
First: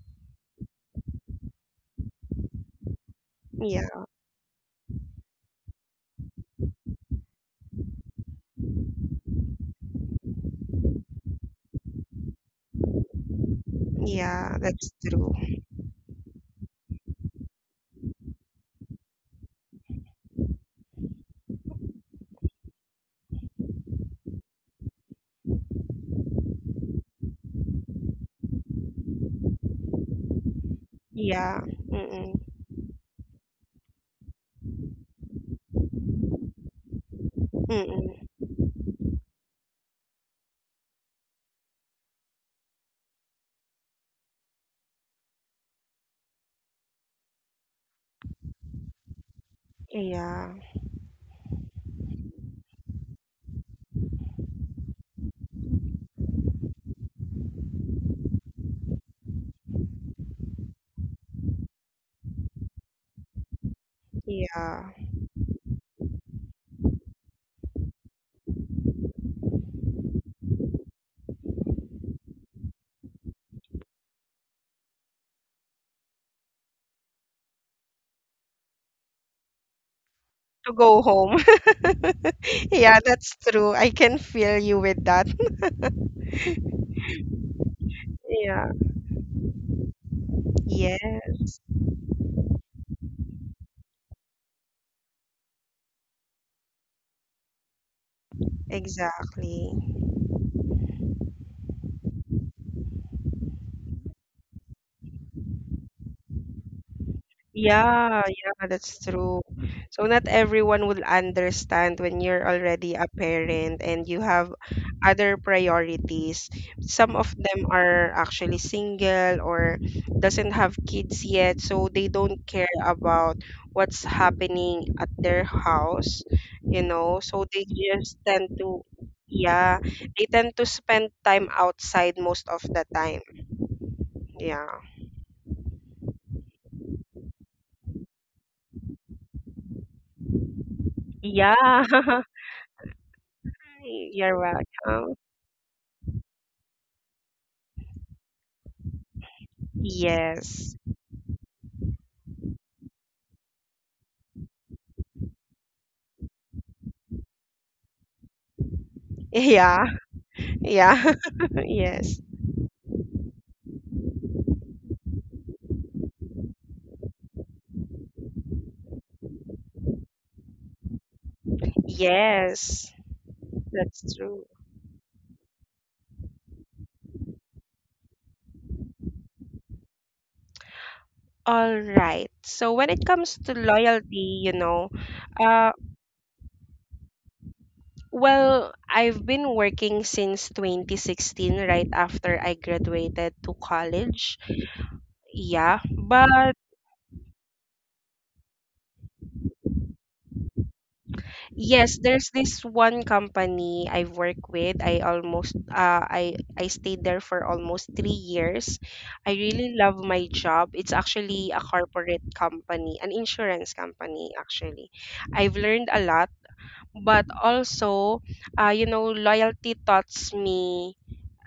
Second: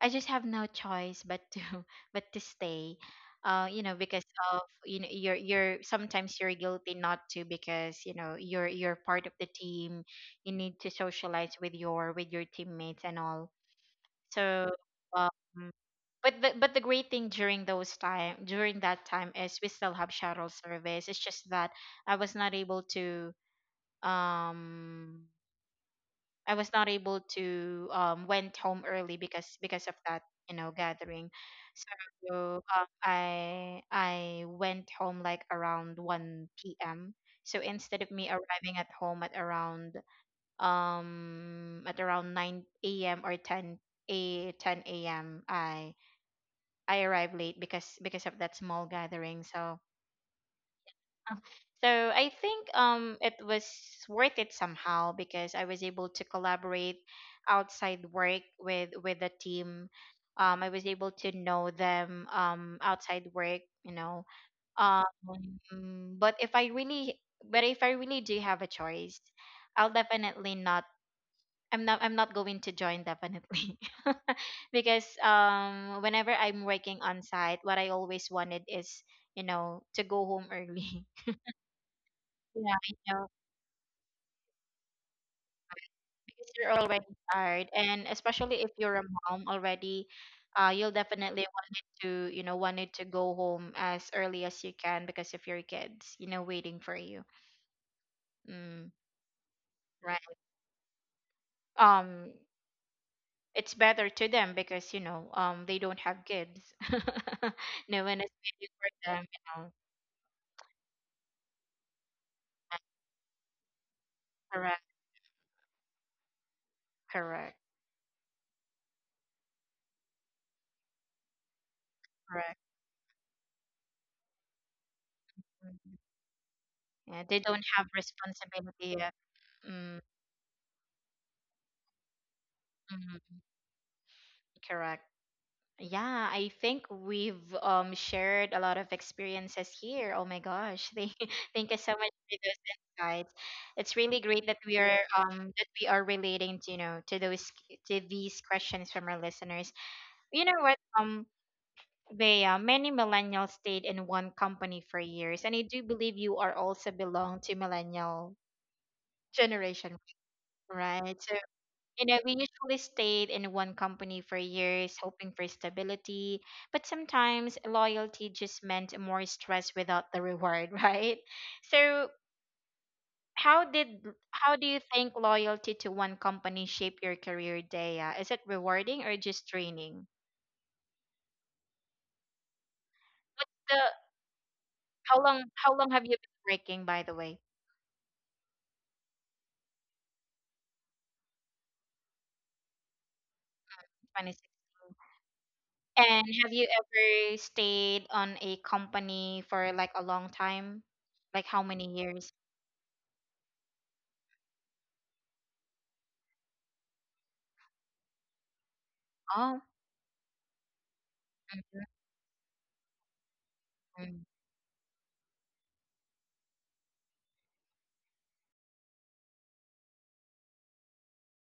[SPEAKER 1] I just have no choice but to but to stay. Uh, you
[SPEAKER 2] Yeah,
[SPEAKER 1] know, because of you're sometimes you're guilty not to, because you know you're part of the team. You need to socialize with your teammates and all.
[SPEAKER 2] yeah,
[SPEAKER 1] So,
[SPEAKER 2] that's true.
[SPEAKER 1] um, but the great thing during those time, during that time, is we still have shuttle service. It's just that I was not able to um I was not able to went home early, because of that gathering.
[SPEAKER 2] Yeah, mm-mm.
[SPEAKER 1] So I went home like around 1 p.m. So instead of me
[SPEAKER 2] Mm-mm.
[SPEAKER 1] arriving at home at around 9 a.m. or 10 a.m., I arrived late because of that small gathering. So
[SPEAKER 2] Yeah,
[SPEAKER 1] I think it was worth it somehow, because I was able to collaborate outside work with the team. I was able to know them outside work, you know.
[SPEAKER 2] yeah.
[SPEAKER 1] Um, but if I really, but if I really do have a choice, I'll definitely not. I'm not. I'm not going to join, definitely. Because whenever I'm working on site, what I always wanted is to go home
[SPEAKER 2] To go
[SPEAKER 1] early.
[SPEAKER 2] home. Yeah,
[SPEAKER 1] Yeah.
[SPEAKER 2] that's true. I can feel you with that.
[SPEAKER 1] Because you're already tired, and especially
[SPEAKER 2] Yeah.
[SPEAKER 1] if you're a mom already, you'll
[SPEAKER 2] Yeah,
[SPEAKER 1] definitely wanted to wanted to go home as early as you can because of your kids, you know, waiting for you. Mm,
[SPEAKER 2] exactly.
[SPEAKER 1] right. um it's better to them because they don't have kids. No one
[SPEAKER 2] Yeah,
[SPEAKER 1] is
[SPEAKER 2] yeah,
[SPEAKER 1] waiting for
[SPEAKER 2] that's
[SPEAKER 1] them,
[SPEAKER 2] true.
[SPEAKER 1] you know.
[SPEAKER 2] So not everyone will understand when you're already a parent and you have
[SPEAKER 1] Correct.
[SPEAKER 2] other priorities. Some of
[SPEAKER 1] Correct.
[SPEAKER 2] them are actually single or doesn't have kids yet, so they don't
[SPEAKER 1] Correct.
[SPEAKER 2] care about what's happening at their
[SPEAKER 1] Mhm.
[SPEAKER 2] house, you know.
[SPEAKER 1] Yeah, they
[SPEAKER 2] So
[SPEAKER 1] don't
[SPEAKER 2] they
[SPEAKER 1] have
[SPEAKER 2] just tend to,
[SPEAKER 1] responsibility yet.
[SPEAKER 2] yeah,
[SPEAKER 1] Mm.
[SPEAKER 2] they tend to spend time outside most of the time.
[SPEAKER 1] Mhm.
[SPEAKER 2] Yeah.
[SPEAKER 1] Correct. Yeah, I think we've shared a lot of experiences here. Oh my gosh. Thank thank you
[SPEAKER 2] Yeah.
[SPEAKER 1] so much for those insights. It's really
[SPEAKER 2] You're
[SPEAKER 1] great
[SPEAKER 2] welcome.
[SPEAKER 1] that we are relating to, you know, to those to these questions from our listeners. You know
[SPEAKER 2] Yes.
[SPEAKER 1] what? They many millennials stayed in one company for years, and I do believe you are also belong to millennial
[SPEAKER 2] Yeah.
[SPEAKER 1] generation,
[SPEAKER 2] Yeah.
[SPEAKER 1] right? So you know,
[SPEAKER 2] Yes.
[SPEAKER 1] we usually stayed in one company for years, hoping for stability. But sometimes loyalty just meant more stress without the reward, right? So,
[SPEAKER 2] Yes.
[SPEAKER 1] how did
[SPEAKER 2] That's true.
[SPEAKER 1] how do you think loyalty to one company shape your career, Daya? Is it rewarding or just draining?
[SPEAKER 2] All right. So when it comes
[SPEAKER 1] What's
[SPEAKER 2] to
[SPEAKER 1] the
[SPEAKER 2] loyalty, you know,
[SPEAKER 1] how
[SPEAKER 2] uh,
[SPEAKER 1] long have you been working, by the way?
[SPEAKER 2] well, I've been working since 2016, right after I graduated to college.
[SPEAKER 1] 2016.
[SPEAKER 2] Yeah.
[SPEAKER 1] And have
[SPEAKER 2] But
[SPEAKER 1] you ever stayed on a company for like a long time? Like how many
[SPEAKER 2] yes,
[SPEAKER 1] years?
[SPEAKER 2] there's this one company I work with. I stayed there for almost 3 years. I
[SPEAKER 1] Oh,
[SPEAKER 2] really love my job. It's actually a
[SPEAKER 1] mhm,
[SPEAKER 2] corporate company, an insurance
[SPEAKER 1] mhm.
[SPEAKER 2] company actually. I've learned a lot, but also you know, loyalty taught me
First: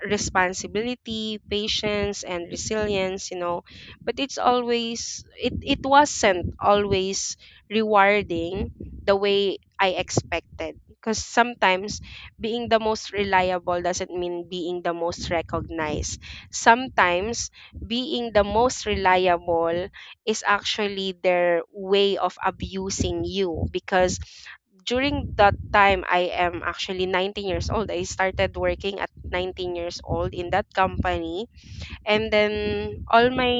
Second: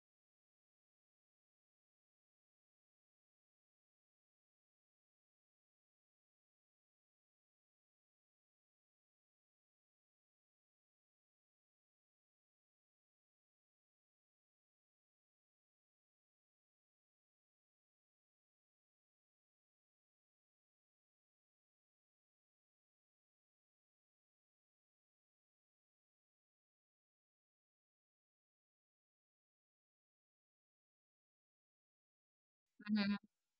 [SPEAKER 2] responsibility, patience, and resilience, you know. But it wasn't always rewarding the way I expected. Because sometimes being the most reliable doesn't mean being the most recognized. Sometimes being the most reliable is actually their way of abusing you because during that time I am actually 19 years old. I started working at 19 years old in that company, and then
[SPEAKER 1] Mhm,
[SPEAKER 2] all my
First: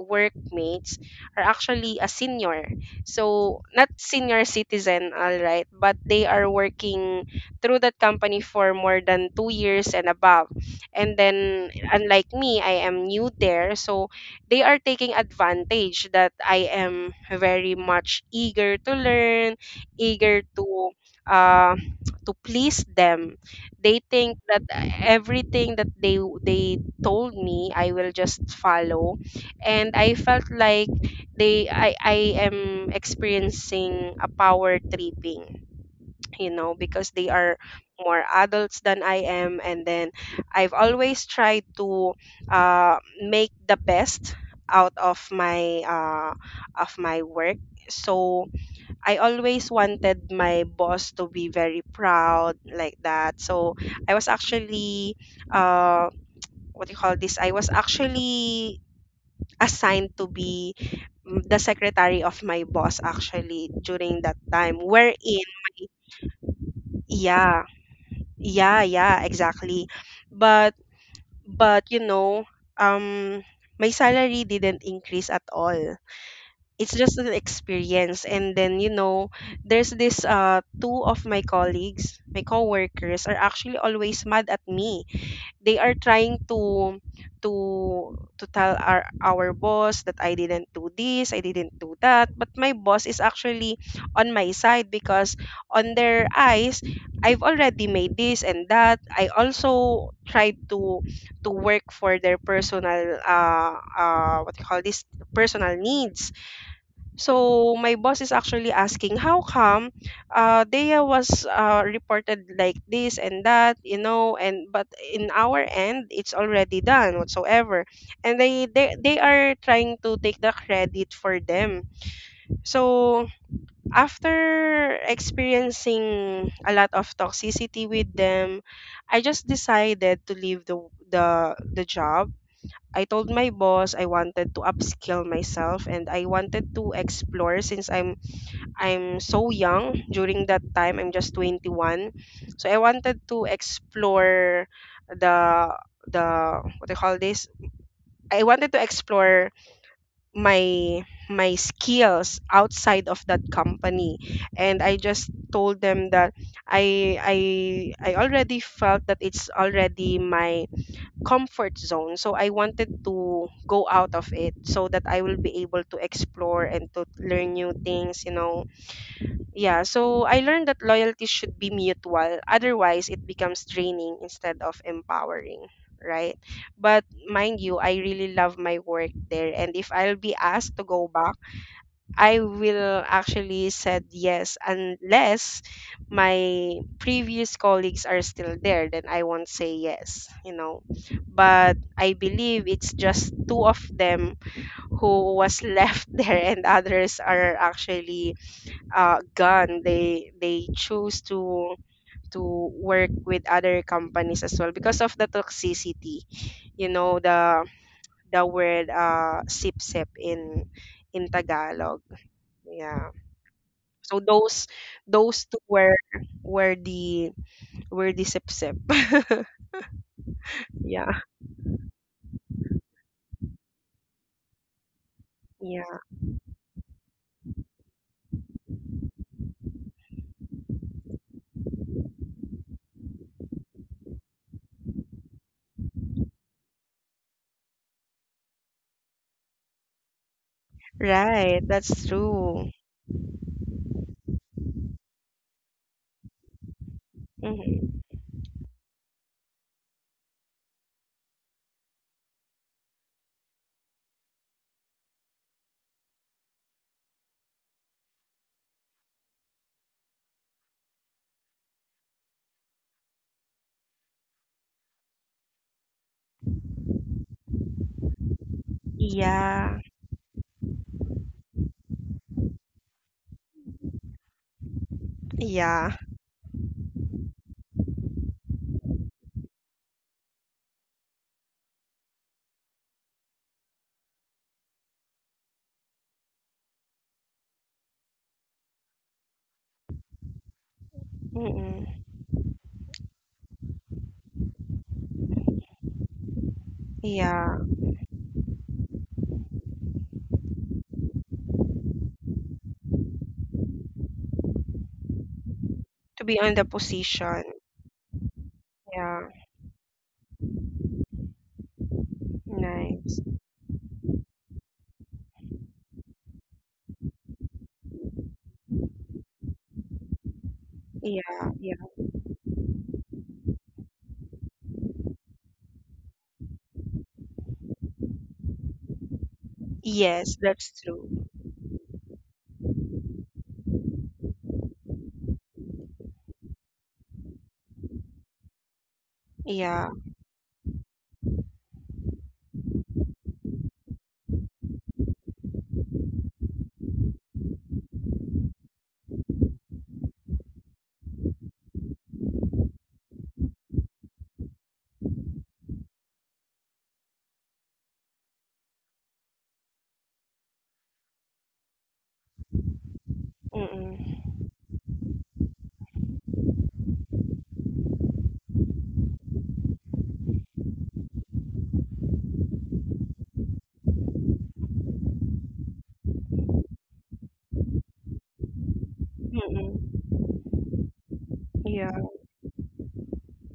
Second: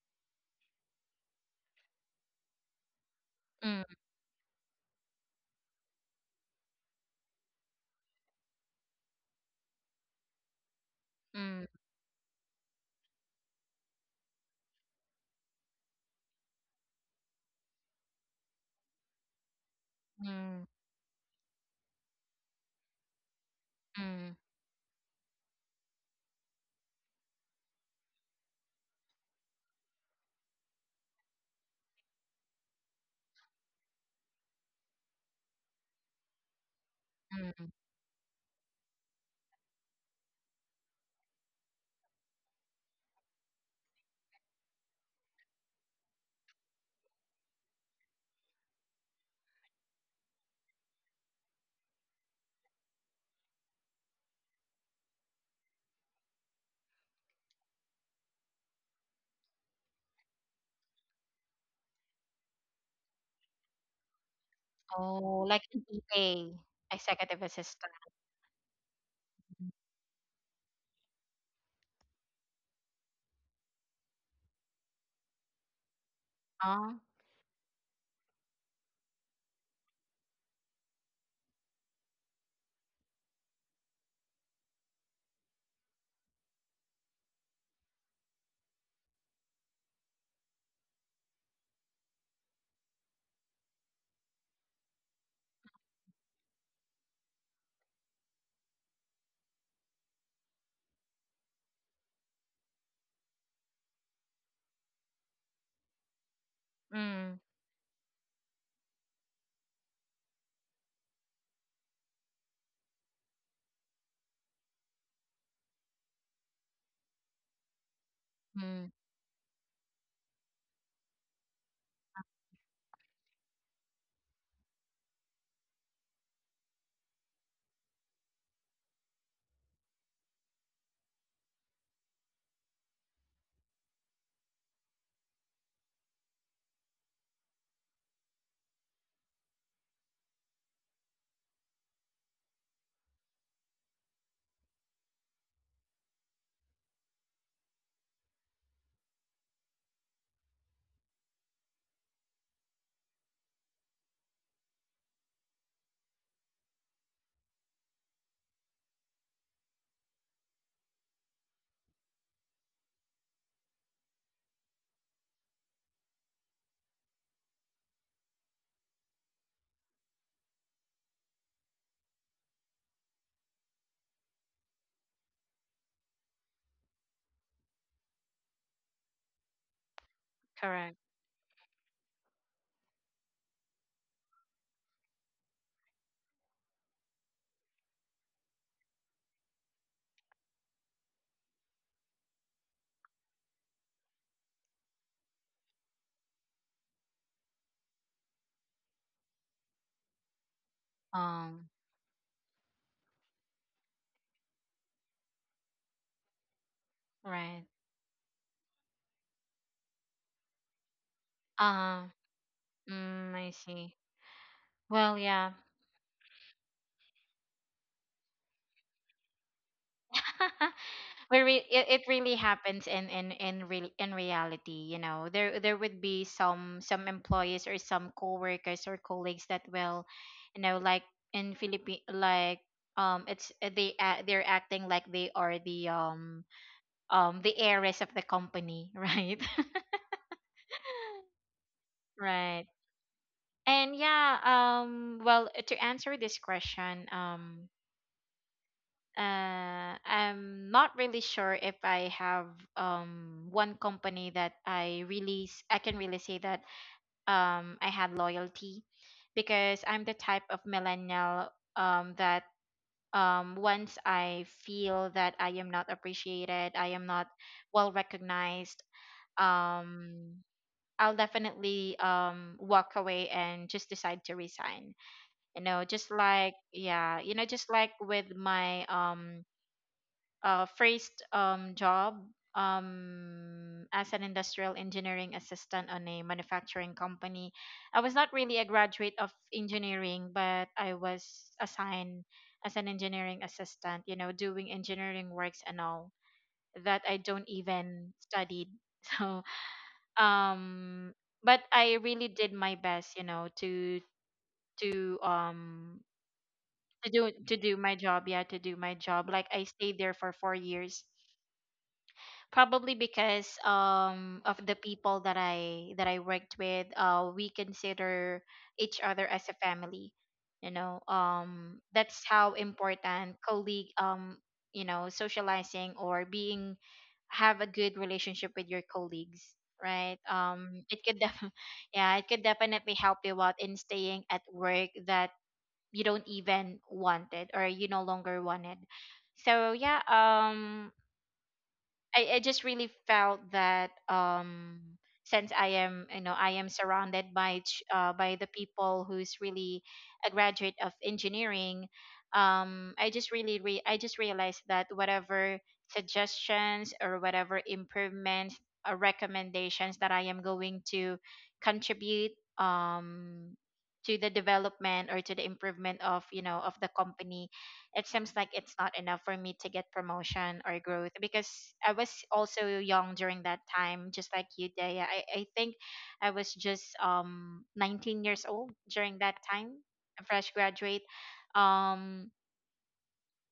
[SPEAKER 2] workmates are actually a senior, so
[SPEAKER 1] mm,
[SPEAKER 2] not senior citizen, all right, but they are working through that company for more than 2 years and above. And
[SPEAKER 1] mm,
[SPEAKER 2] then unlike me, I am new there, so they are taking advantage that I am very much eager to learn, eager
[SPEAKER 1] mm,
[SPEAKER 2] uh, to please them. They
[SPEAKER 1] mm,
[SPEAKER 2] think that everything that they told me I will just follow. And I felt like they I am experiencing a power tripping, you know, because they are
[SPEAKER 1] mm.
[SPEAKER 2] more adults than I am. And then I've always tried to uh, make the best out of my work. So I always wanted my boss to be very proud like that. So I was actually um what do you call this? I was actually assigned to be the secretary of my boss actually during that time, wherein
[SPEAKER 1] Oh, like an EA, executive
[SPEAKER 2] yeah,
[SPEAKER 1] assistant.
[SPEAKER 2] yeah, yeah, exactly. but but you know, um my salary didn't increase at all. It's
[SPEAKER 1] Oh,
[SPEAKER 2] just an experience. And then you know, there's this two of my colleagues, my coworkers, are actually always mad at me. They are trying to to to tell our boss that I didn't do this, I didn't do that, but my boss is actually on my side because on their eyes I've already made this and that. I also tried to work for their personal what you call this, personal needs.
[SPEAKER 1] mm,
[SPEAKER 2] So my boss is actually asking, how come Dea was reported like this and that, you know, and but in our end, it's already done whatsoever, and
[SPEAKER 1] mm,
[SPEAKER 2] they are trying to take the credit for them. So after experiencing a lot of toxicity with them, I just decided to leave the job. I told my boss I wanted to upskill myself and I wanted to explore since I'm so young during that time. I'm just 21. So I wanted to explore the the what do you call this? I wanted to explore my my skills outside of that company. And I just told them that I I I already felt that it's already my comfort zone. So I wanted to go out of it so that I will be able to explore and to learn new things, you know. Yeah, so I learned that loyalty should be mutual. Otherwise, it becomes draining instead of empowering, right? But mind you, I really love my work there. And if I'll be asked to go
[SPEAKER 1] correct.
[SPEAKER 2] back, I will actually said yes, unless my previous colleagues are still there, then I won't say yes, you know. But I believe it's just two of them who was left there, and others are actually gone. They choose
[SPEAKER 1] Um,
[SPEAKER 2] to work with other companies as well because of the toxicity, you know,
[SPEAKER 1] right.
[SPEAKER 2] the word sip sip in Tagalog.
[SPEAKER 1] Uh,
[SPEAKER 2] Yeah,
[SPEAKER 1] mm, I see.
[SPEAKER 2] so
[SPEAKER 1] Well,
[SPEAKER 2] those two
[SPEAKER 1] yeah.
[SPEAKER 2] were were the were the sip sip. Yeah.
[SPEAKER 1] It really happens in real, in reality, you know. There
[SPEAKER 2] Yeah,
[SPEAKER 1] would be some employees or some coworkers or colleagues that will, you know, like in Philippine, like it's they act, they're acting like they are the heiress of the company. Right?
[SPEAKER 2] right, that's true.
[SPEAKER 1] Right. And yeah, well, to answer this question,
[SPEAKER 2] Hmm.
[SPEAKER 1] I'm not really sure if I have one company that I really I can really say that I had loyalty, because I'm the type of millennial that once I feel that I am not appreciated, I am not well recognized,
[SPEAKER 2] Yeah.
[SPEAKER 1] um I'll definitely walk away and just decide to resign. You know,
[SPEAKER 2] Yeah.
[SPEAKER 1] just like yeah, you know, just like with my first job as an industrial engineering assistant on a manufacturing company. I was not really a graduate of engineering, but I was
[SPEAKER 2] Mm.
[SPEAKER 1] assigned as an engineering assistant, you know, doing engineering works and all that I don't
[SPEAKER 2] Yeah.
[SPEAKER 1] even studied. So um but I really did my best, you know, to um
[SPEAKER 2] To be on the
[SPEAKER 1] to do
[SPEAKER 2] position.
[SPEAKER 1] to do my job. Yeah, to do my
[SPEAKER 2] Yeah.
[SPEAKER 1] job. Like, I stayed there for 4 years, probably
[SPEAKER 2] Nice.
[SPEAKER 1] because of the people that I worked with. We consider each other as a family, you know.
[SPEAKER 2] Yeah, yeah.
[SPEAKER 1] That's how important colleague, you know, socializing or being, have a good relationship with your colleagues, right?
[SPEAKER 2] Yes, that's
[SPEAKER 1] It could
[SPEAKER 2] true.
[SPEAKER 1] yeah, it could definitely help you out in staying at work that you don't even wanted or you no longer wanted. So
[SPEAKER 2] Yeah.
[SPEAKER 1] yeah, I just really felt that, since I am, you know, I am surrounded by by the people who's really a graduate of engineering. I just I just realized that whatever suggestions or whatever improvements or recommendations that I am going to contribute, um to the
[SPEAKER 2] Mm-mm.
[SPEAKER 1] development or to the improvement of, you know, of the company, it seems like it's not enough for me to get promotion or growth because I was also young during that time, just like you, Daya. I think I was just 19 years old during that time,
[SPEAKER 2] Mm-mm.
[SPEAKER 1] a fresh graduate.
[SPEAKER 2] Yeah.
[SPEAKER 1] Um,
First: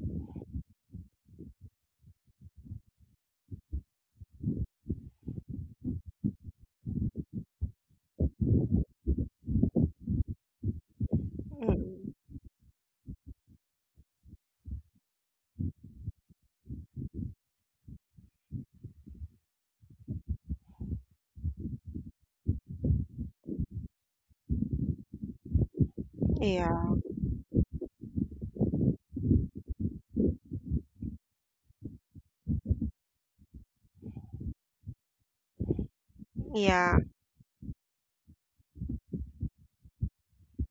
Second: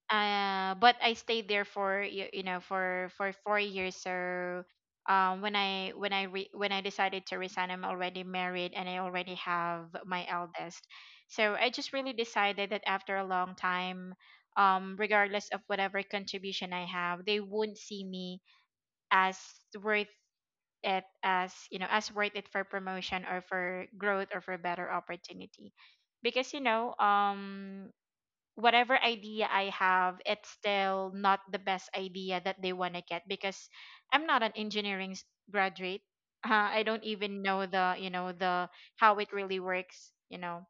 [SPEAKER 1] but I stayed there for you know, for 4 years. So when I when I decided to resign, I'm already married and I already have my eldest. So I just
[SPEAKER 2] Mm-mm.
[SPEAKER 1] really decided that after a long time, regardless of whatever contribution I have, they wouldn't see me as worth it, as you know, as worth it for promotion or for growth or for better opportunity, because you
[SPEAKER 2] Yeah.
[SPEAKER 1] know, whatever idea I have, it's still not the best idea that they want to get because I'm not an engineering graduate. I
[SPEAKER 2] Yeah.
[SPEAKER 1] don't even know the, you know, the how it really works. You know,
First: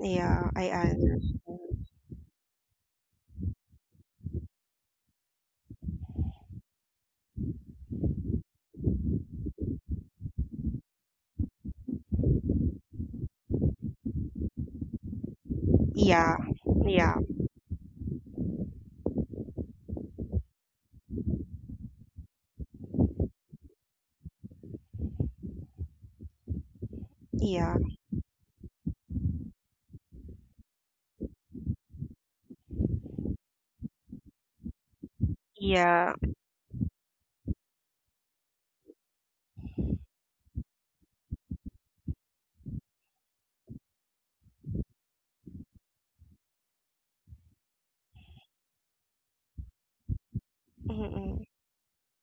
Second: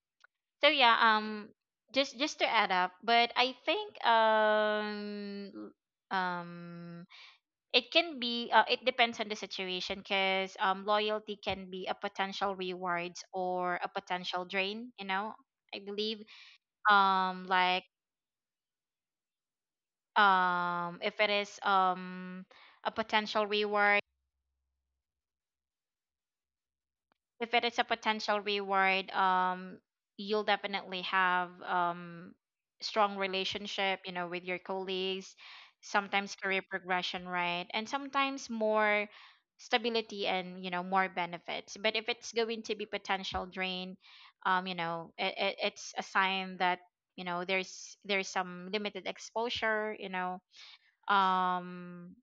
[SPEAKER 2] Yeah. I
[SPEAKER 1] so yeah.
[SPEAKER 2] understand.
[SPEAKER 1] Just to add up, but I think um it can be it depends on the situation because loyalty can be a potential rewards or a potential drain. You know, I believe
[SPEAKER 2] Yeah. Yeah.
[SPEAKER 1] like, if it is a potential reward, if it
[SPEAKER 2] Yeah.
[SPEAKER 1] is a potential reward, you'll definitely have strong relationship, you know, with your colleagues,
[SPEAKER 2] Yeah.
[SPEAKER 1] sometimes career progression, right, and sometimes more stability and you know more benefits. But if it's going to be potential drain, you know, it's a sign that you know there's some limited exposure, you know,
[SPEAKER 2] Mm-mm.
[SPEAKER 1] um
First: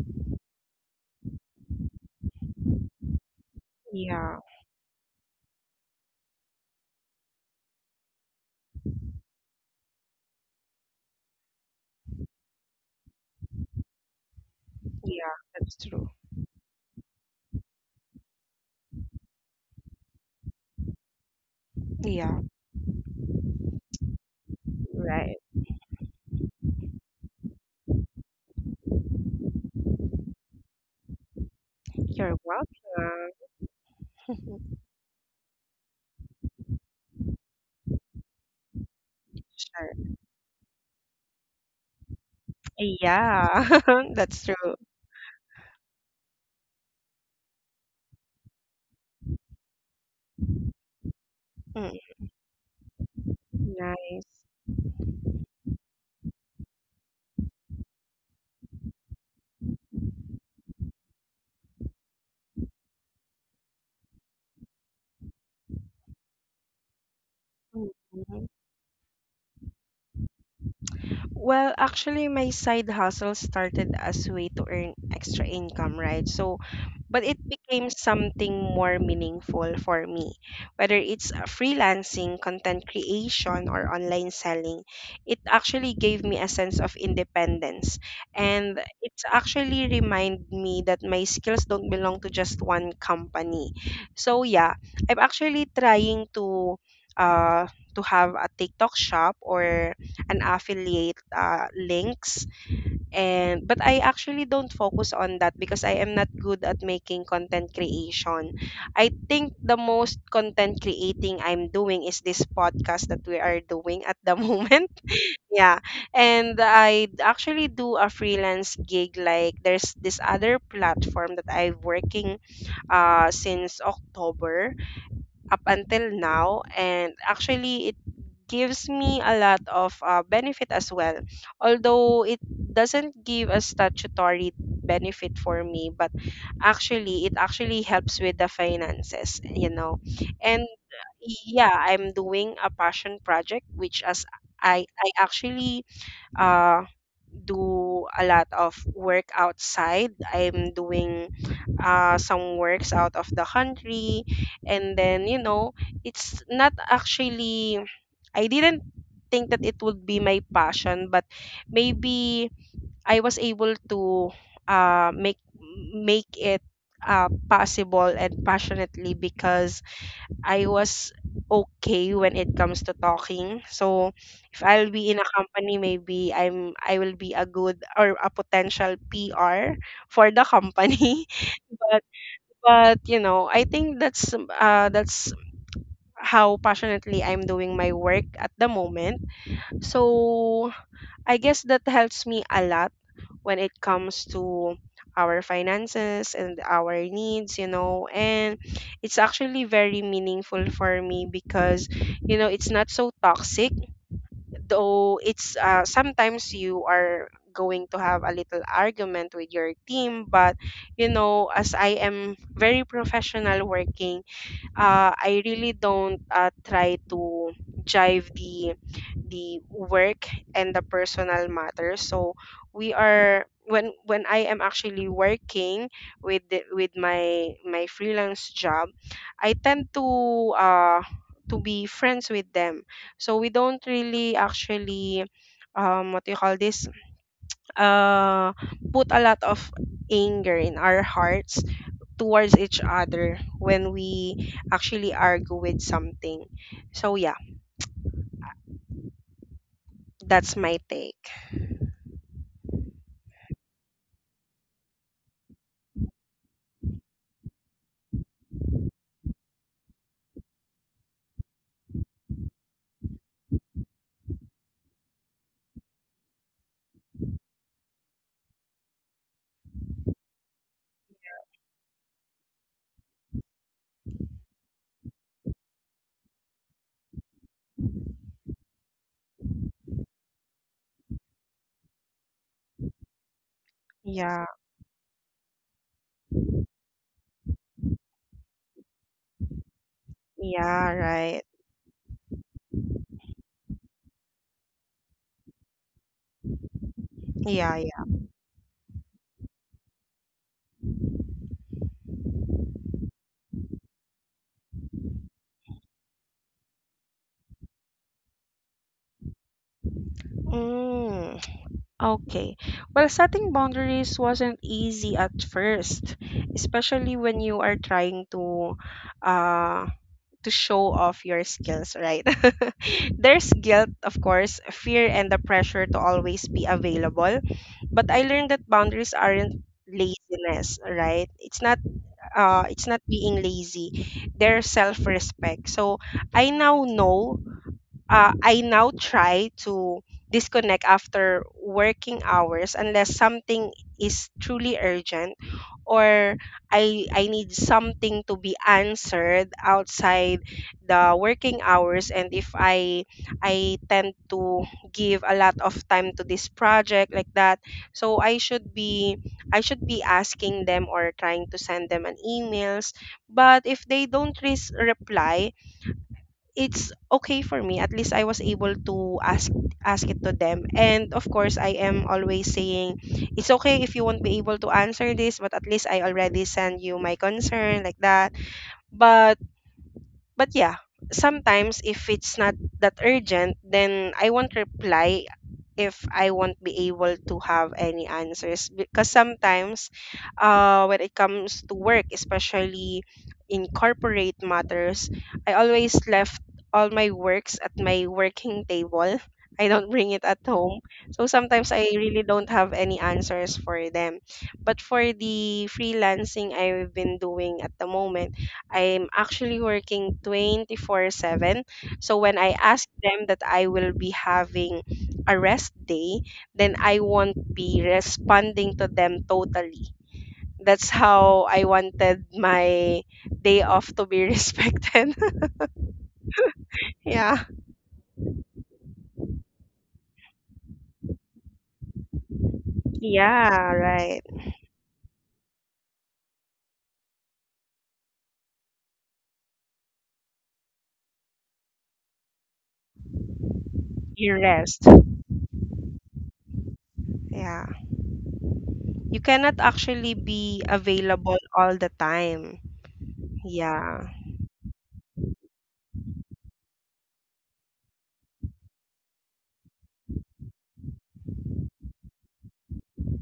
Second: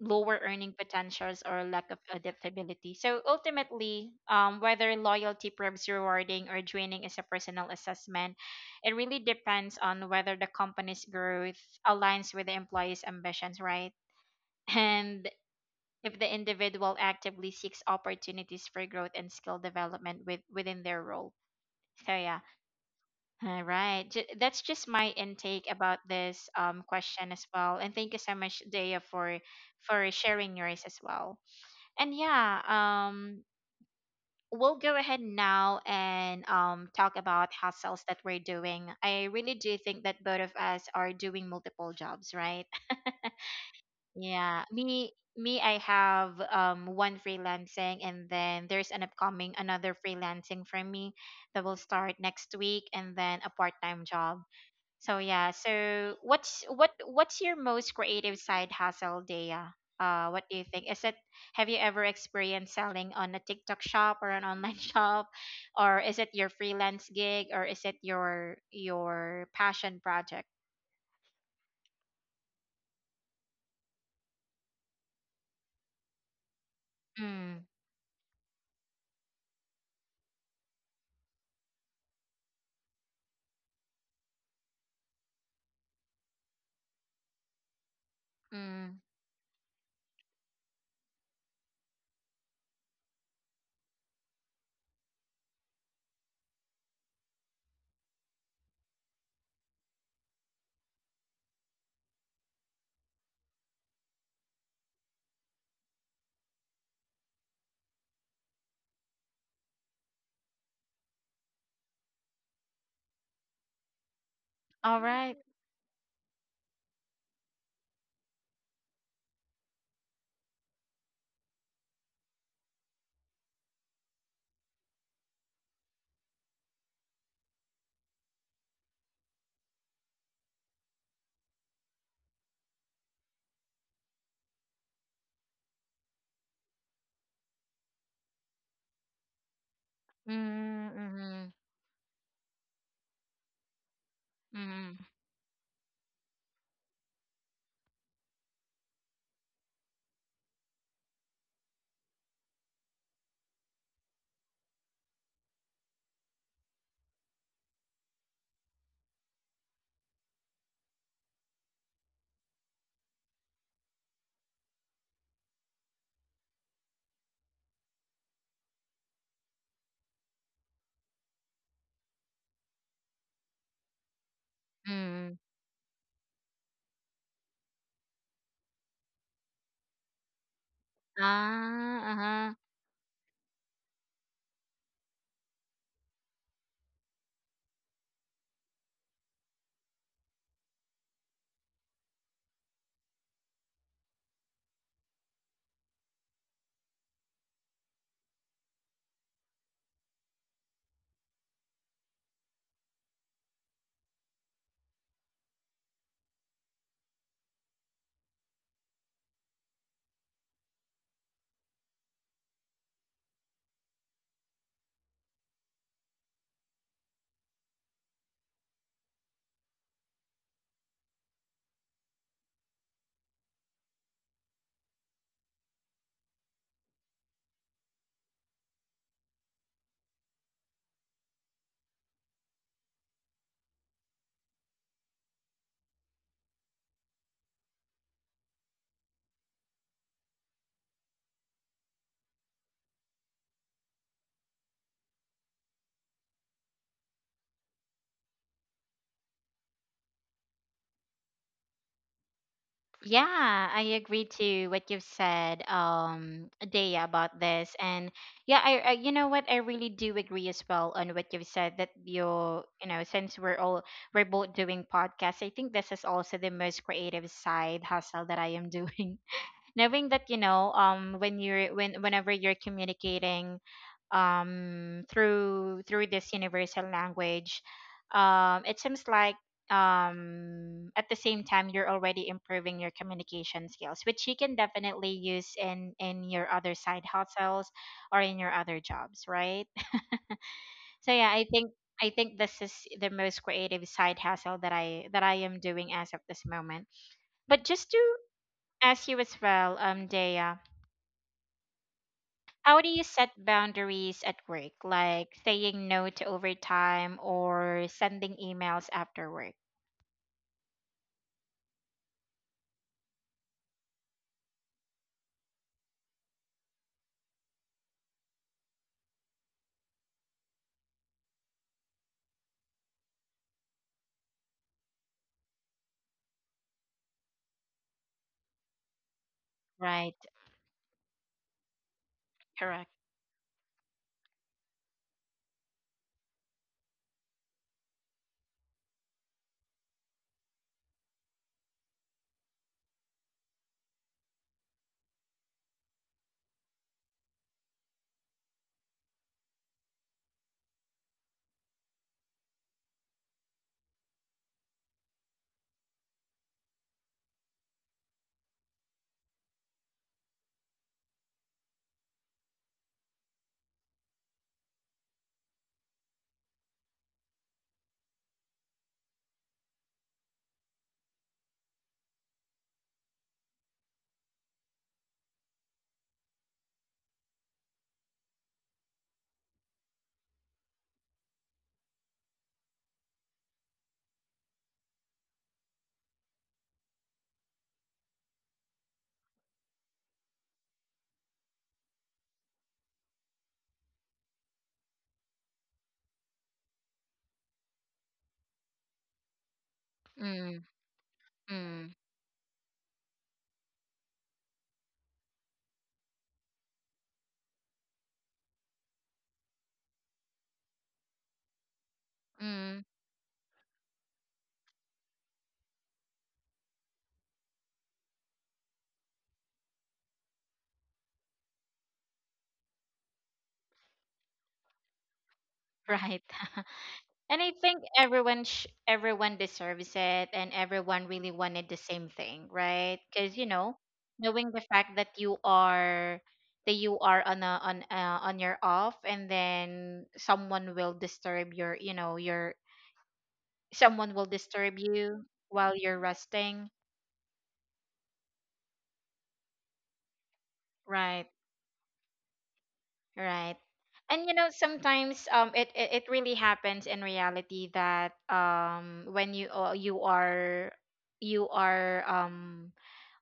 [SPEAKER 1] lower earning potentials or lack of adaptability. So ultimately,
[SPEAKER 2] Yeah.
[SPEAKER 1] whether loyalty proves rewarding or draining is a personal assessment. It really depends on whether the company's growth aligns with the employee's ambitions, right? And
[SPEAKER 2] Yeah. That's true.
[SPEAKER 1] if the individual actively seeks opportunities for growth and skill development with, within their role. So
[SPEAKER 2] Yeah.
[SPEAKER 1] yeah, all right. That's just my
[SPEAKER 2] Right.
[SPEAKER 1] intake about this question as well. And thank you so much, Daya, for sharing yours as well. And
[SPEAKER 2] You're
[SPEAKER 1] yeah,
[SPEAKER 2] welcome.
[SPEAKER 1] we'll go ahead now and talk about hustles that we're doing. I really do think
[SPEAKER 2] Sure.
[SPEAKER 1] that both of us are doing multiple jobs, right?
[SPEAKER 2] Yeah. That's
[SPEAKER 1] Yeah,
[SPEAKER 2] true.
[SPEAKER 1] me I have one freelancing and then there's an upcoming another freelancing for me that will
[SPEAKER 2] Mm.
[SPEAKER 1] start next week and then a part-time job.
[SPEAKER 2] Nice.
[SPEAKER 1] So yeah. So what's your most creative side hustle, Daya? What do you think? Is it, have you ever experienced selling on a TikTok shop or an online shop, or is it your freelance gig, or is it
[SPEAKER 2] Mhm.
[SPEAKER 1] your passion project?
[SPEAKER 2] Well, actually, my side hustle started as a way to earn extra income, right? So, but it
[SPEAKER 1] Mm,
[SPEAKER 2] became something more meaningful for me. Whether it's freelancing, content creation, or online selling, it actually gave me a sense of independence. And
[SPEAKER 1] mm.
[SPEAKER 2] it actually reminded me that my skills don't belong to just one company. So, yeah, I'm actually trying to. Uh, to have a TikTok shop or an affiliate links. And but I actually don't focus on that because I am not good at making content creation. I think the most content creating I'm doing is this podcast that we are doing at the moment.
[SPEAKER 1] All right.
[SPEAKER 2] Yeah. And I actually do a freelance gig, like there's this other platform that I'm working since October up until now. And actually it gives me a lot of benefit as well, although it doesn't give a statutory benefit for me. But actually it actually helps with the finances, you know. And
[SPEAKER 1] Mm, mm,
[SPEAKER 2] yeah, I'm doing a passion project, which as
[SPEAKER 1] mm,
[SPEAKER 2] I actually uh do a lot of work outside. I'm doing some works out of the country. And then, you know, it's not actually, I didn't think that it would be my passion, but maybe I was able to make make it possible and passionately because I was okay when it comes to talking. So if I'll be in a
[SPEAKER 1] mm.
[SPEAKER 2] company, maybe I will be a good or a potential PR for the company. But
[SPEAKER 1] Ah,
[SPEAKER 2] but you know, I think that's how passionately I'm doing my work at the moment. So I guess that helps me a lot when it comes to our finances and our needs, you know. And it's actually very meaningful for me because, you know, it's not so toxic, though it's sometimes you are going to have a little argument with your team. But you know, as I am very professional working, I really don't try to jive the work and the personal matters. So we are when I am actually working with my my freelance job, I tend uh, to be friends with them. So we don't really actually what do you call this? Uh, Put a lot of anger in our hearts towards each other when we actually argue with something. So yeah, that's my take.
[SPEAKER 1] yeah, I agree to what you've said, Dea, about this. And yeah, you know what, I really do agree as well on what you've said that you're, you know, since we're all, we're both doing podcasts, I think this is also the most creative side hustle that I am doing, knowing that you know when you're, when whenever you're communicating through through this universal language, it seems like at the same time you're already improving your communication skills, which you
[SPEAKER 2] Yeah,
[SPEAKER 1] can definitely use in your other side hustles or in your other jobs, right?
[SPEAKER 2] yeah,
[SPEAKER 1] So yeah,
[SPEAKER 2] right.
[SPEAKER 1] I think, I think this is the most creative side hustle that I am doing as of this moment. But
[SPEAKER 2] Yeah,
[SPEAKER 1] just to
[SPEAKER 2] yeah.
[SPEAKER 1] ask you as well, Dea, how do you set boundaries at work, like saying no to overtime or sending emails after work?
[SPEAKER 2] Mm, okay. Well, setting boundaries wasn't easy at first, especially when you are trying uh to show off your skills, right? There's guilt, of course, fear, and the pressure to always be available, but I learned that boundaries aren't
[SPEAKER 1] Right.
[SPEAKER 2] laziness, right? It's
[SPEAKER 1] Correct.
[SPEAKER 2] not being lazy, their self respect. So I now know I now try to disconnect after working hours unless something is truly urgent or I need something to be answered outside the working hours. And if I, I tend to give a lot of time to this project like that, so I should be asking them or trying to send them an emails. But if they don't reply, it's okay. For me, at least I was able to ask it to them. And of course, I am always saying it's okay if you won't be able to answer this, but at least I already send you my concern, like that. But yeah, sometimes if it's not that urgent, then I won't reply if I won't be able to have any answers. Because sometimes when it comes to work, especially in corporate matters, I always left all my works at my working table. I don't bring it at
[SPEAKER 1] Mm,
[SPEAKER 2] home. So sometimes I
[SPEAKER 1] mm,
[SPEAKER 2] really don't have any answers for them. But for the freelancing I've been doing at the moment, I'm actually working 24/7. So when I
[SPEAKER 1] mm,
[SPEAKER 2] ask them that I will be having a rest day, then I won't be responding to them totally. That's how I wanted my day off to be respected.
[SPEAKER 1] right. And
[SPEAKER 2] Yeah.
[SPEAKER 1] I think everyone deserves it and everyone really wanted the same thing, right? Cuz you
[SPEAKER 2] Yeah,
[SPEAKER 1] know,
[SPEAKER 2] right.
[SPEAKER 1] knowing the fact that you are, that you are on a on on your off, and then someone will disturb your, you know, your, someone will
[SPEAKER 2] You
[SPEAKER 1] disturb
[SPEAKER 2] rest.
[SPEAKER 1] you while you're resting.
[SPEAKER 2] Yeah. You cannot actually be
[SPEAKER 1] Right,
[SPEAKER 2] available all the time.
[SPEAKER 1] right.
[SPEAKER 2] Yeah.
[SPEAKER 1] And you know sometimes it really happens in reality that when you you are, you are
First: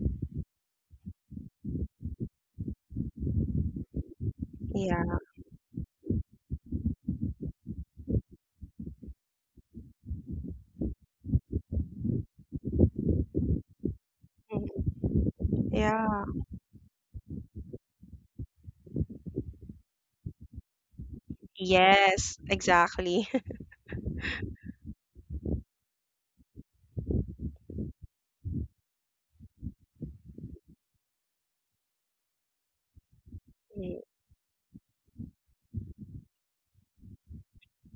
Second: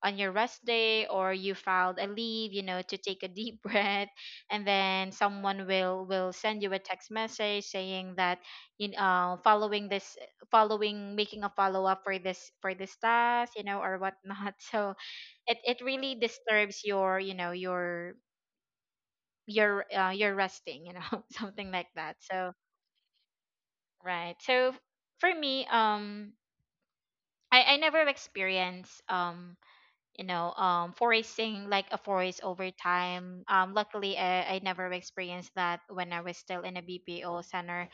[SPEAKER 1] on your rest day or you filed a leave, you know, to take a deep breath, and
[SPEAKER 2] Yeah.
[SPEAKER 1] then someone will send you a text message saying that, you know, following this, following, making a follow up for this, for this task, you know, or whatnot. So
[SPEAKER 2] Mhm.
[SPEAKER 1] it
[SPEAKER 2] Yeah.
[SPEAKER 1] really disturbs your, you know, your, your resting, you know, something like that.
[SPEAKER 2] Yes,
[SPEAKER 1] So
[SPEAKER 2] exactly.
[SPEAKER 1] right, so for me, I never experienced, you know, forcing, like a forest over time.
[SPEAKER 2] Mm.
[SPEAKER 1] Luckily, I never experienced that when I was still in a BPO center.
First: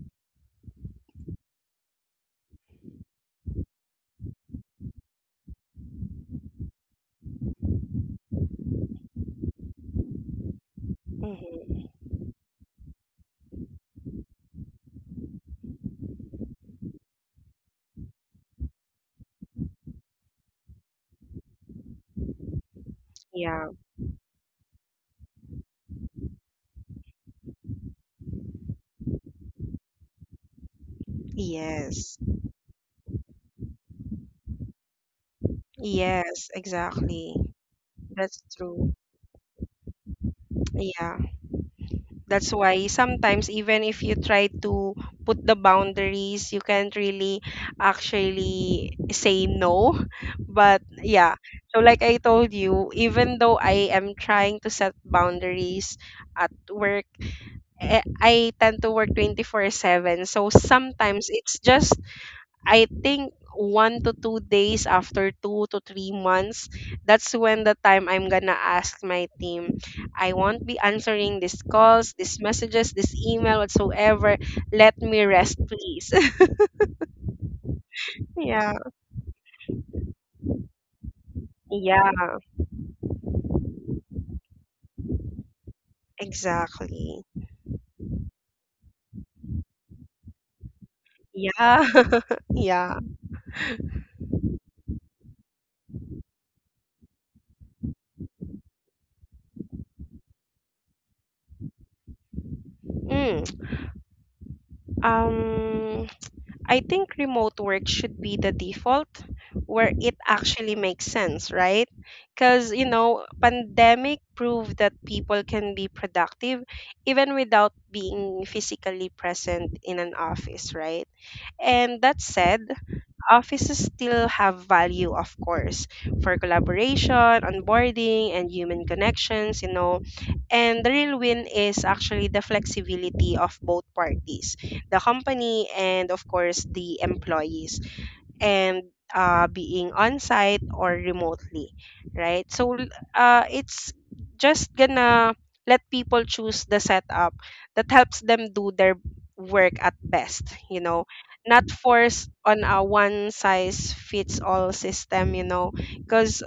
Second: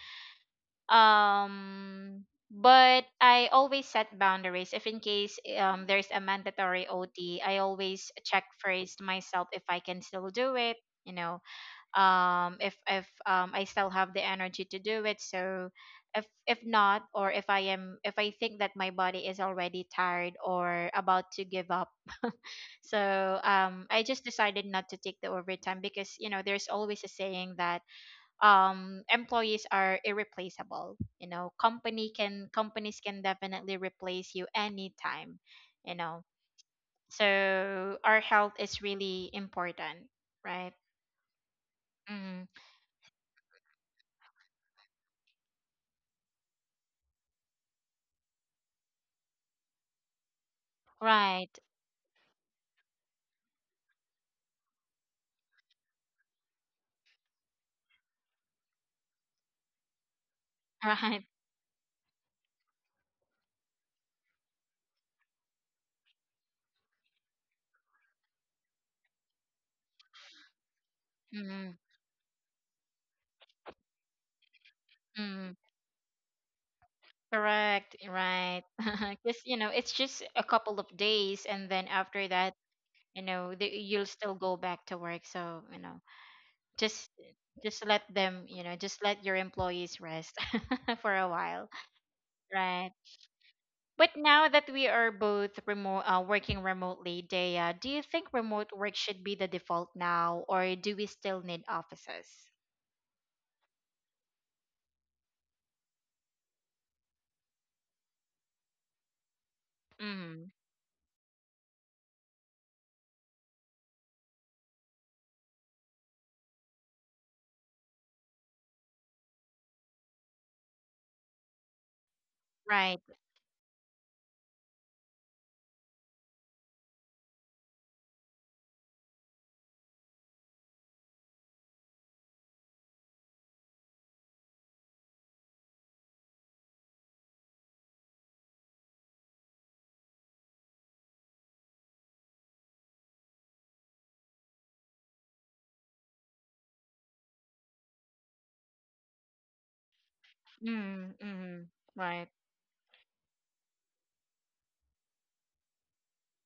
[SPEAKER 1] um but I always set boundaries if in case there's a mandatory OT. I always check first myself if I can still do it, you know,
[SPEAKER 2] Mhm.
[SPEAKER 1] if I still have the energy to do it. So if not, or if I am, if I think that my body is already tired or about to give up, so
[SPEAKER 2] Yeah.
[SPEAKER 1] I just decided not to take the overtime, because you know there's always a saying that employees are irreplaceable, you know, company
[SPEAKER 2] Yes.
[SPEAKER 1] can companies can definitely replace you anytime, you know.
[SPEAKER 2] Yes,
[SPEAKER 1] So
[SPEAKER 2] exactly.
[SPEAKER 1] our
[SPEAKER 2] That's
[SPEAKER 1] health is
[SPEAKER 2] true.
[SPEAKER 1] really important, right?
[SPEAKER 2] Yeah. That's
[SPEAKER 1] Mm,
[SPEAKER 2] why sometimes even if you try to put the boundaries, you can't really actually say no. But yeah.
[SPEAKER 1] right.
[SPEAKER 2] So like I told you, even though I am trying to set boundaries at work, eh, I tend to work 24/7. So
[SPEAKER 1] Right.
[SPEAKER 2] sometimes it's just, I think, 1 to 2 days after 2 to 3 months, that's when the time I'm gonna ask my team. I won't be answering these
[SPEAKER 1] Mm,
[SPEAKER 2] calls, these messages, this email whatsoever. Let me
[SPEAKER 1] mm,
[SPEAKER 2] rest, please.
[SPEAKER 1] correct, right.
[SPEAKER 2] Yeah.
[SPEAKER 1] Because, you know, it's just a couple of days, and then
[SPEAKER 2] Yeah.
[SPEAKER 1] after that, you know, the, you'll still go back to work. So, you know, just
[SPEAKER 2] Exactly.
[SPEAKER 1] just let them, you know, just let your employees rest for a while,
[SPEAKER 2] Yeah.
[SPEAKER 1] right?
[SPEAKER 2] Yeah.
[SPEAKER 1] But now that we are both remote, working remotely, Dea, do you think remote work should be the default now, or do we still need offices?
[SPEAKER 2] Mm. um I think remote work should be the default where it
[SPEAKER 1] Mm,
[SPEAKER 2] actually makes sense, right? Because, you know, pandemic proved that people can be productive even without being physically present in an office, right? And that said,
[SPEAKER 1] right.
[SPEAKER 2] offices still have value, of course, for collaboration, onboarding, and human connections, you know. And the real win is actually the flexibility of both parties, the company and, of course, the employees and being on site or remotely, right? It's just gonna let people choose the setup that helps them do their work at best, you know,
[SPEAKER 1] Mm, mm,
[SPEAKER 2] not force
[SPEAKER 1] right.
[SPEAKER 2] on a one size fits all system, you know. Because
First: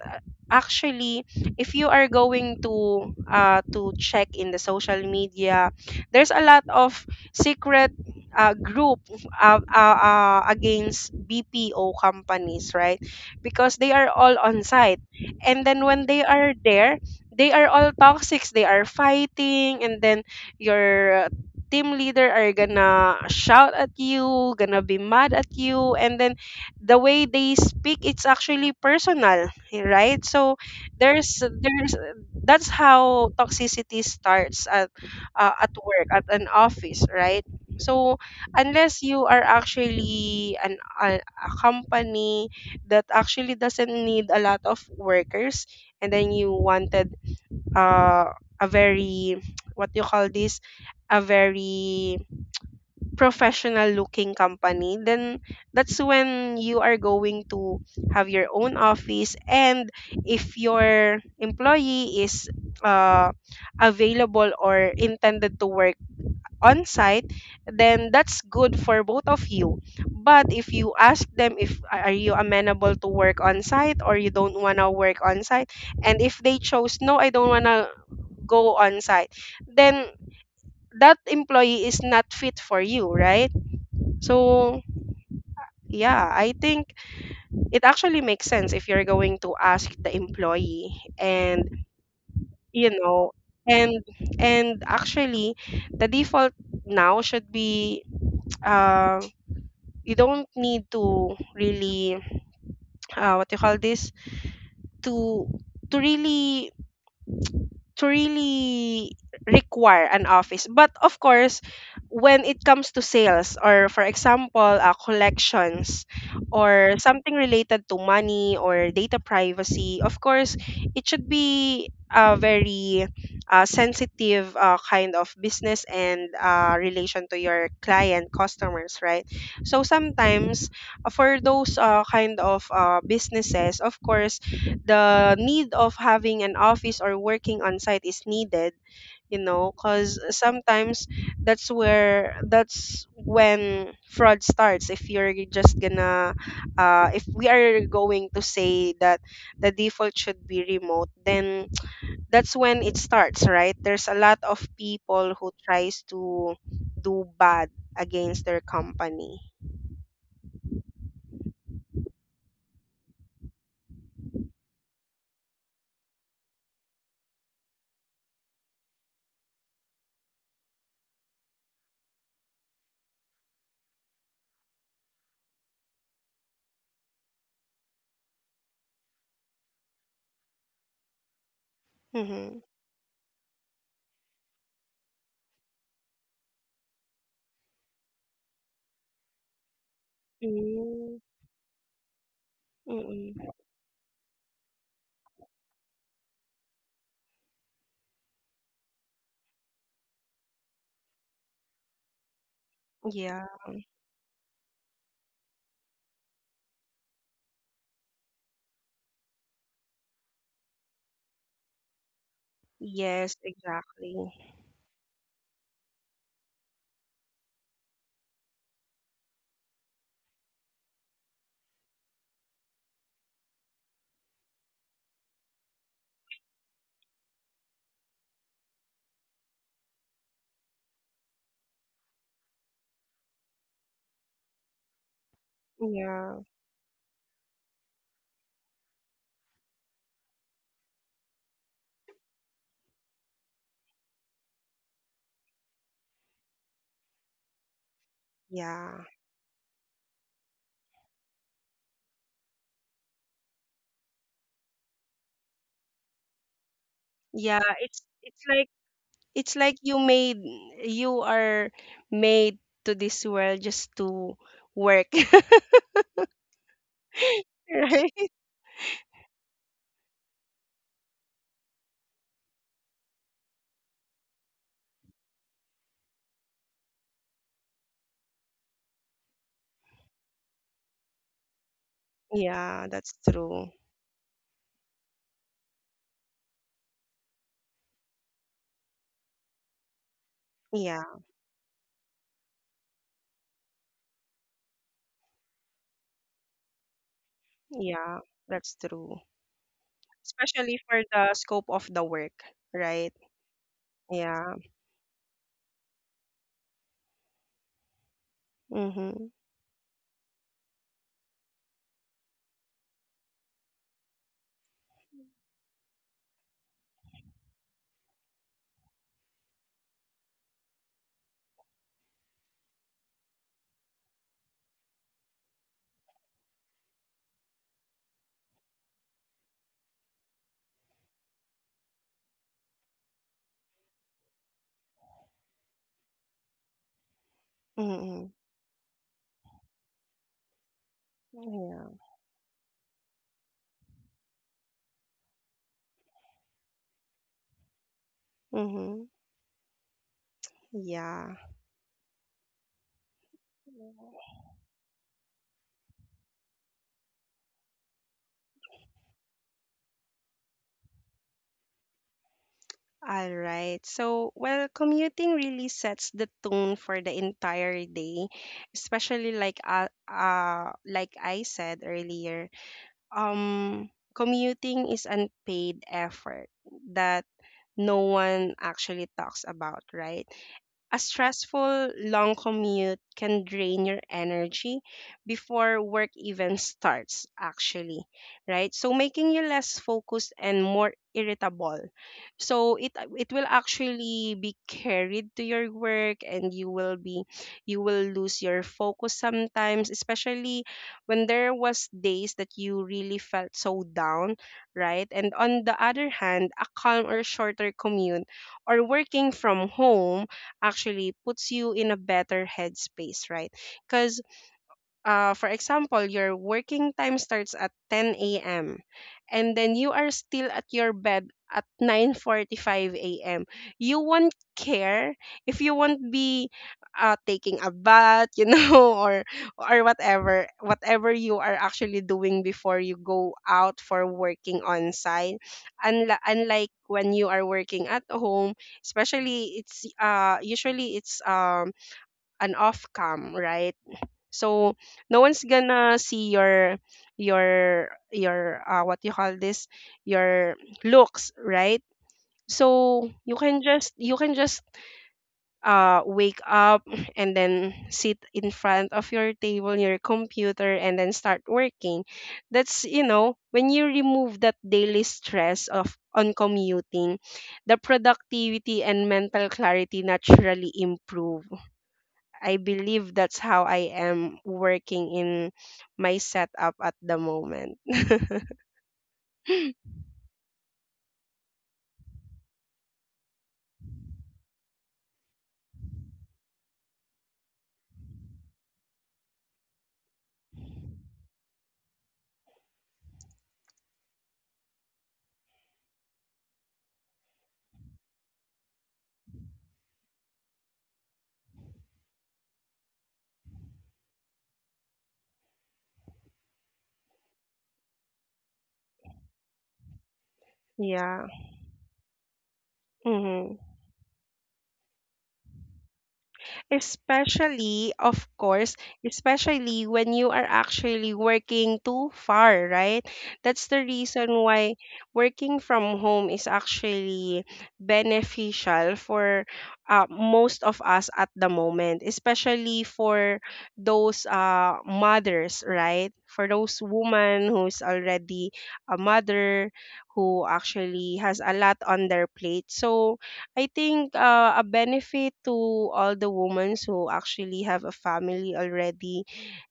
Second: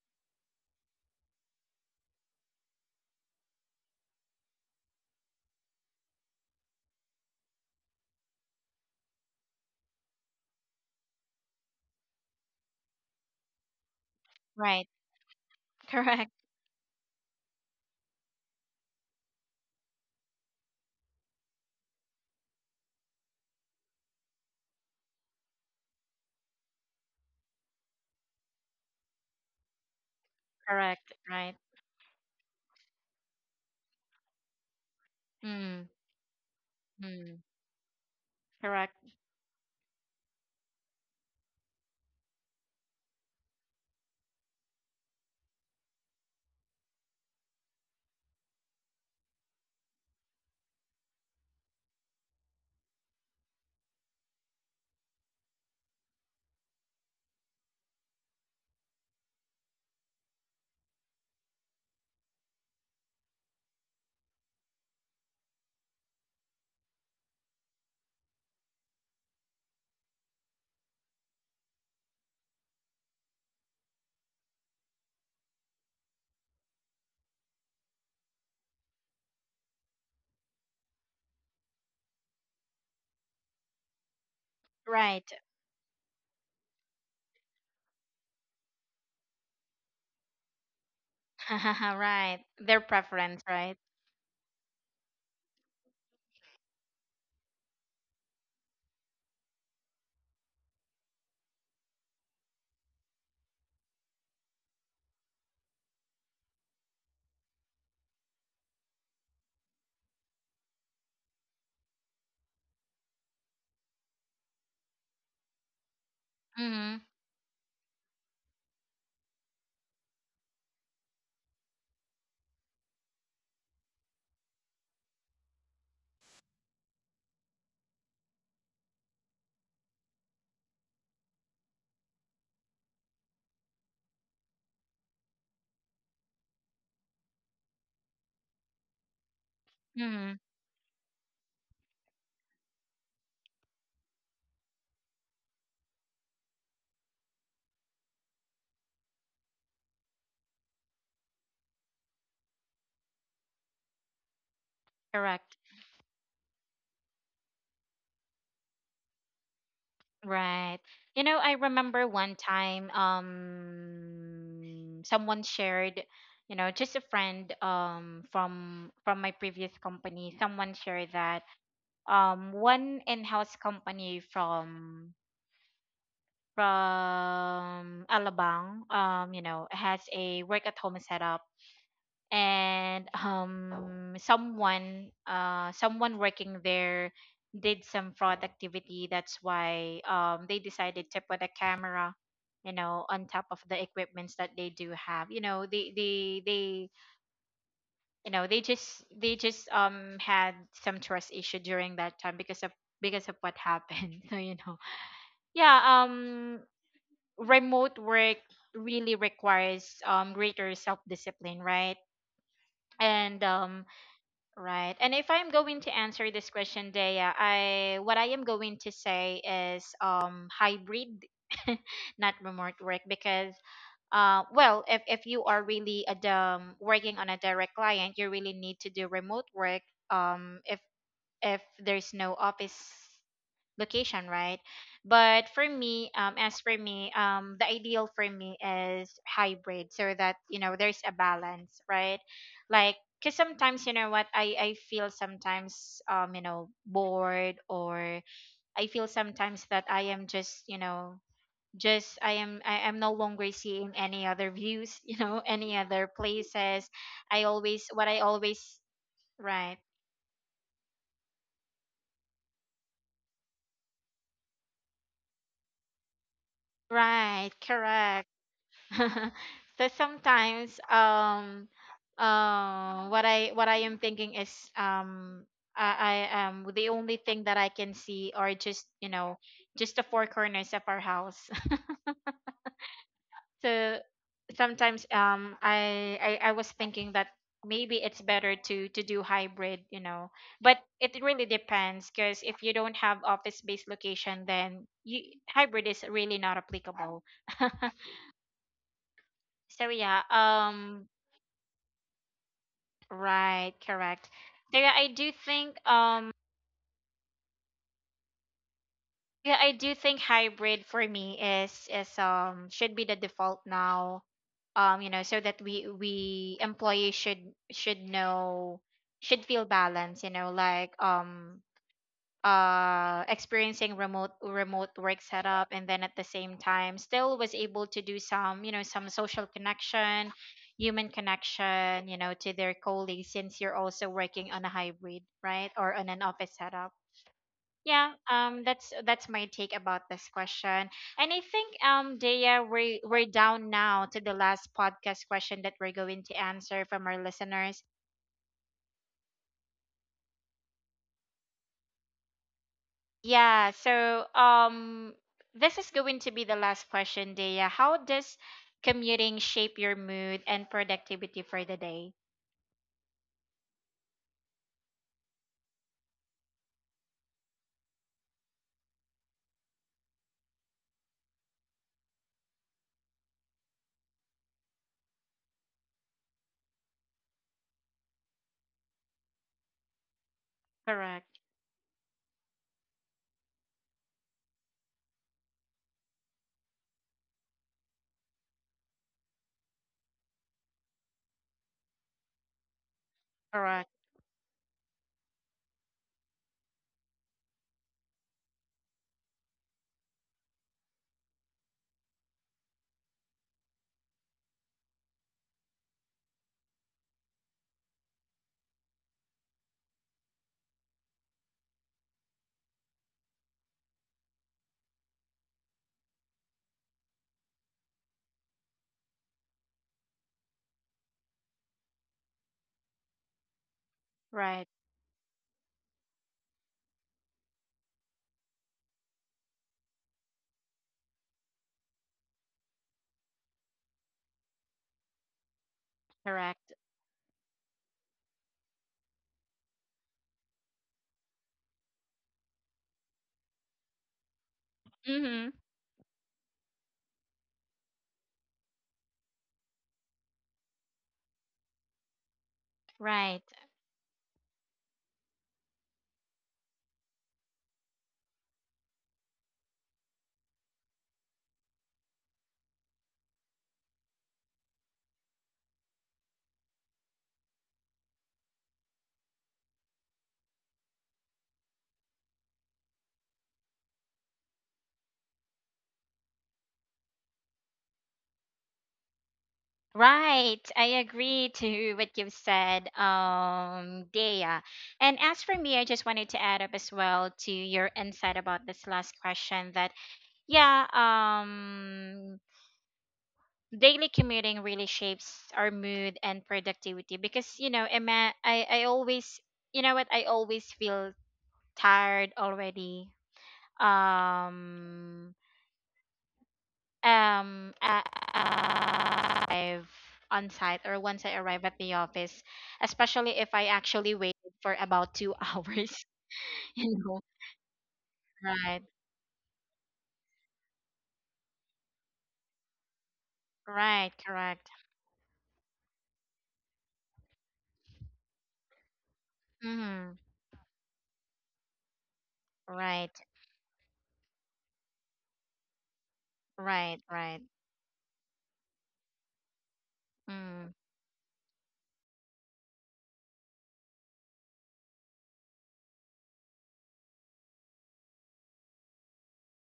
[SPEAKER 2] actually, if you are going to check in the social media, there's a lot of secret group against BPO companies, right? Because they are all on
[SPEAKER 1] Right.
[SPEAKER 2] site. And then when they
[SPEAKER 1] Correct.
[SPEAKER 2] are there, they are all toxics. They are fighting, and then your team leader are gonna shout at you, gonna be mad at you, and then the way they speak, it's actually personal, right? So
[SPEAKER 1] Correct.
[SPEAKER 2] there's
[SPEAKER 1] Right.
[SPEAKER 2] there's that's how toxicity starts at
[SPEAKER 1] Mm,
[SPEAKER 2] work at an office,
[SPEAKER 1] mm,
[SPEAKER 2] right? So
[SPEAKER 1] correct.
[SPEAKER 2] unless you are actually a company that actually doesn't need a lot of workers and then you wanted uh, a very what do you call this, a very professional looking company, then that's when you are going to have your own office. And if your employee is uh, available or intended to work on site, then that's good for both of you. But if you ask them if are you amenable to work on site or you don't want to work on site, and if they chose no, I don't want to go on site, then that employee is not fit for you, right? So,
[SPEAKER 1] Right.
[SPEAKER 2] yeah, I think it actually makes sense if you're going to ask the employee and
[SPEAKER 1] Right. Their
[SPEAKER 2] you know.
[SPEAKER 1] preference, right?
[SPEAKER 2] And and actually, the default now should be you don't need to really what you call this, to to really to really require an office. But of course, when it comes to sales or for example, collections
[SPEAKER 1] Mm-hmm.
[SPEAKER 2] or something related to money or data privacy, of course, it should be a very sensitive kind of business and relation to your client customers, right? So sometimes for those kind of businesses, of course, the need of having an office or working on site is needed, you know. Because
[SPEAKER 1] Mm-hmm.
[SPEAKER 2] sometimes that's when fraud starts. If you're just gonna if we are going to say that the default should be remote, then that's when it starts. Right, there's a lot of people who
[SPEAKER 1] Correct.
[SPEAKER 2] tries to do bad against their company.
[SPEAKER 1] Right. You know, I remember one time someone shared, you know, just a friend from my previous company, someone shared that one in-house company from Alabang, you know, has a work at home setup,
[SPEAKER 2] Mhm.
[SPEAKER 1] and someone, someone working there did some fraud activity, that's why they decided to
[SPEAKER 2] Mm,
[SPEAKER 1] put a camera, you know, on top
[SPEAKER 2] mm.
[SPEAKER 1] of the equipments that they do have, you know, they they you know, they just, they just had some trust issue during that time because of, because of
[SPEAKER 2] Yeah.
[SPEAKER 1] what happened. So you know, yeah, remote work really requires greater self discipline, right?
[SPEAKER 2] Yes,
[SPEAKER 1] And
[SPEAKER 2] exactly.
[SPEAKER 1] right. And if I'm going to answer this question, Dea, I what I am going to say is hybrid, not remote work, because well, if you are really a working on a direct client, you really need to do remote work um if if there's no office location, right? But for me,
[SPEAKER 2] Yeah.
[SPEAKER 1] as for me, the ideal for me is hybrid, so that you know there's a balance, right? Like, cause sometimes you know what I feel sometimes you know bored, or I
[SPEAKER 2] Yeah.
[SPEAKER 1] feel sometimes that I am just, you know, just I am, I am no longer seeing any other views, you know, any other places. I
[SPEAKER 2] Yeah,
[SPEAKER 1] always,
[SPEAKER 2] it's
[SPEAKER 1] what I
[SPEAKER 2] it's
[SPEAKER 1] always,
[SPEAKER 2] like, it's
[SPEAKER 1] right.
[SPEAKER 2] like you made, you are made to this world just to work.
[SPEAKER 1] Right, correct.
[SPEAKER 2] Right?
[SPEAKER 1] So sometimes what I am thinking is um I the only thing that I can see are just, you know, just the four corners of our house.
[SPEAKER 2] Yeah, that's true.
[SPEAKER 1] So sometimes I was thinking that maybe it's better to do hybrid, you know, but it
[SPEAKER 2] Yeah.
[SPEAKER 1] really depends, because if you don't have office based location, then you, hybrid is really not applicable.
[SPEAKER 2] Yeah, that's true.
[SPEAKER 1] So yeah,
[SPEAKER 2] Especially for the scope of the work, right?
[SPEAKER 1] right, correct.
[SPEAKER 2] Yeah.
[SPEAKER 1] So yeah, I do think
[SPEAKER 2] Mm-hmm.
[SPEAKER 1] yeah, I do think hybrid for me is should be the default now. You know, so that we employees should know, should feel balance, you know, like experiencing remote work setup, and then at the same time still was able to do some, you know, some social connection, human connection, you know, to their colleagues, since you're also working on a hybrid, right, or on an office setup. Yeah,
[SPEAKER 2] Mm-mm.
[SPEAKER 1] that's my take about this question. And I think
[SPEAKER 2] Yeah.
[SPEAKER 1] Dea, we're down now to the last podcast question that we're going to answer from our listeners.
[SPEAKER 2] Mm-hmm. Yeah.
[SPEAKER 1] Yeah, so this is going to be the last question, Dea. How does commuting shape your mood and productivity for the day?
[SPEAKER 2] All right. So, well, commuting really sets the tone for the entire day, especially like I said earlier. Commuting is unpaid effort that no one actually talks about, right? A
[SPEAKER 1] Correct.
[SPEAKER 2] stressful long commute can drain your energy before work even starts, actually, right? So making you less focused and more irritable. So it will
[SPEAKER 1] Correct.
[SPEAKER 2] actually be carried to your work and you will lose your focus sometimes, especially when there was days that you really felt so down, right? And on the other hand, a calm or shorter commute or working from home actually puts you in a better headspace, right? Because for example, your working time starts at 10 a.m. and then you are still at your bed at 9:45 a.m. You won't
[SPEAKER 1] Right.
[SPEAKER 2] care if you won't be taking a bath, you know, or whatever, whatever you are actually doing before you go out for working on site. Unlike
[SPEAKER 1] Correct.
[SPEAKER 2] when you are working at home, especially it's usually it's an off cam, right? So no
[SPEAKER 1] Mm-hmm.
[SPEAKER 2] one's gonna see your what you call this, your looks, right? So
[SPEAKER 1] Right.
[SPEAKER 2] you can just wake up and then sit in front of your table, your computer and then start working. That's, you know, when you remove that daily stress of on commuting, the productivity and mental clarity naturally improve. I believe that's how I am working in my setup at the moment.
[SPEAKER 1] Right. I agree to what you've said, Dea. And as for me, I just wanted to add up as well to your insight about this last question, that yeah, daily commuting really shapes our mood and productivity, because you know Emma, I always, you know what, I always feel tired already, um um uh, have, on site or once
[SPEAKER 2] Yeah.
[SPEAKER 1] I arrive at the office, especially if
[SPEAKER 2] Mhm.
[SPEAKER 1] I actually waited for about 2 hours, you know,
[SPEAKER 2] Especially, of course,
[SPEAKER 1] right,
[SPEAKER 2] especially when you are actually working too far, right? That's the
[SPEAKER 1] right,
[SPEAKER 2] reason
[SPEAKER 1] correct,
[SPEAKER 2] why working from home is actually beneficial for
[SPEAKER 1] mhm,
[SPEAKER 2] most of us at the moment, especially
[SPEAKER 1] right,
[SPEAKER 2] for those mothers, right? For those
[SPEAKER 1] right, right,
[SPEAKER 2] women who's already a mother, who
[SPEAKER 1] mm,
[SPEAKER 2] actually has a lot on their plate. So, I think a benefit to all the women who actually have a family already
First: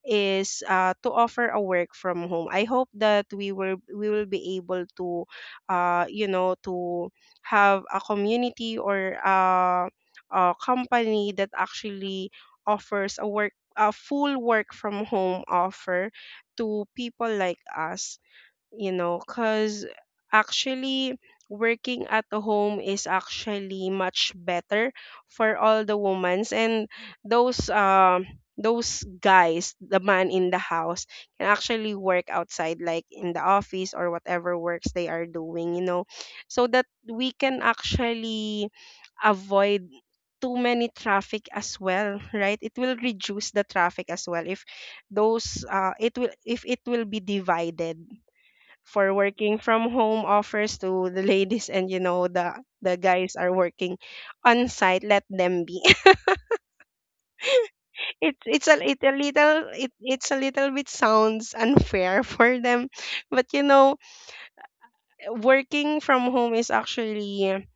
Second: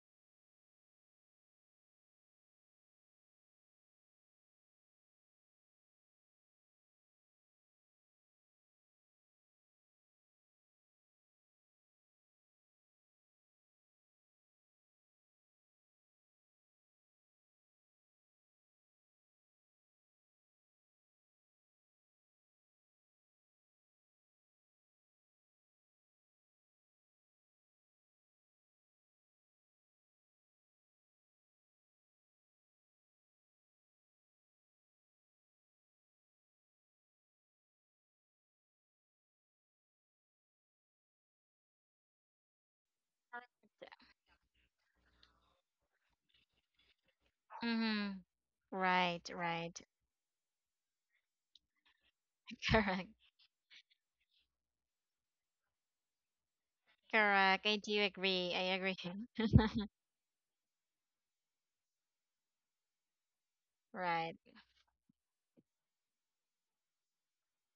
[SPEAKER 2] is to offer a work from home. I hope that we will be able to, you know, to have a community or a company that actually offers a full work from home offer to people like us, you know. Because actually, working at home is actually much better for all the women's and those um those guys, the man in the house, can actually work outside like in the office or whatever works they are doing, you know. So that we can actually avoid too many traffic as well, right? It will reduce the traffic as well if those it will if it will be divided
[SPEAKER 1] mhm,
[SPEAKER 2] for
[SPEAKER 1] right,
[SPEAKER 2] working
[SPEAKER 1] right,
[SPEAKER 2] from home offers to the ladies, and you know, the
[SPEAKER 1] correct.
[SPEAKER 2] guys are working on site, let them be.
[SPEAKER 1] Correct. I do agree. I agree.
[SPEAKER 2] It's a little, it's a little bit sounds unfair for them. But you know,
[SPEAKER 1] Right.
[SPEAKER 2] working from home is actually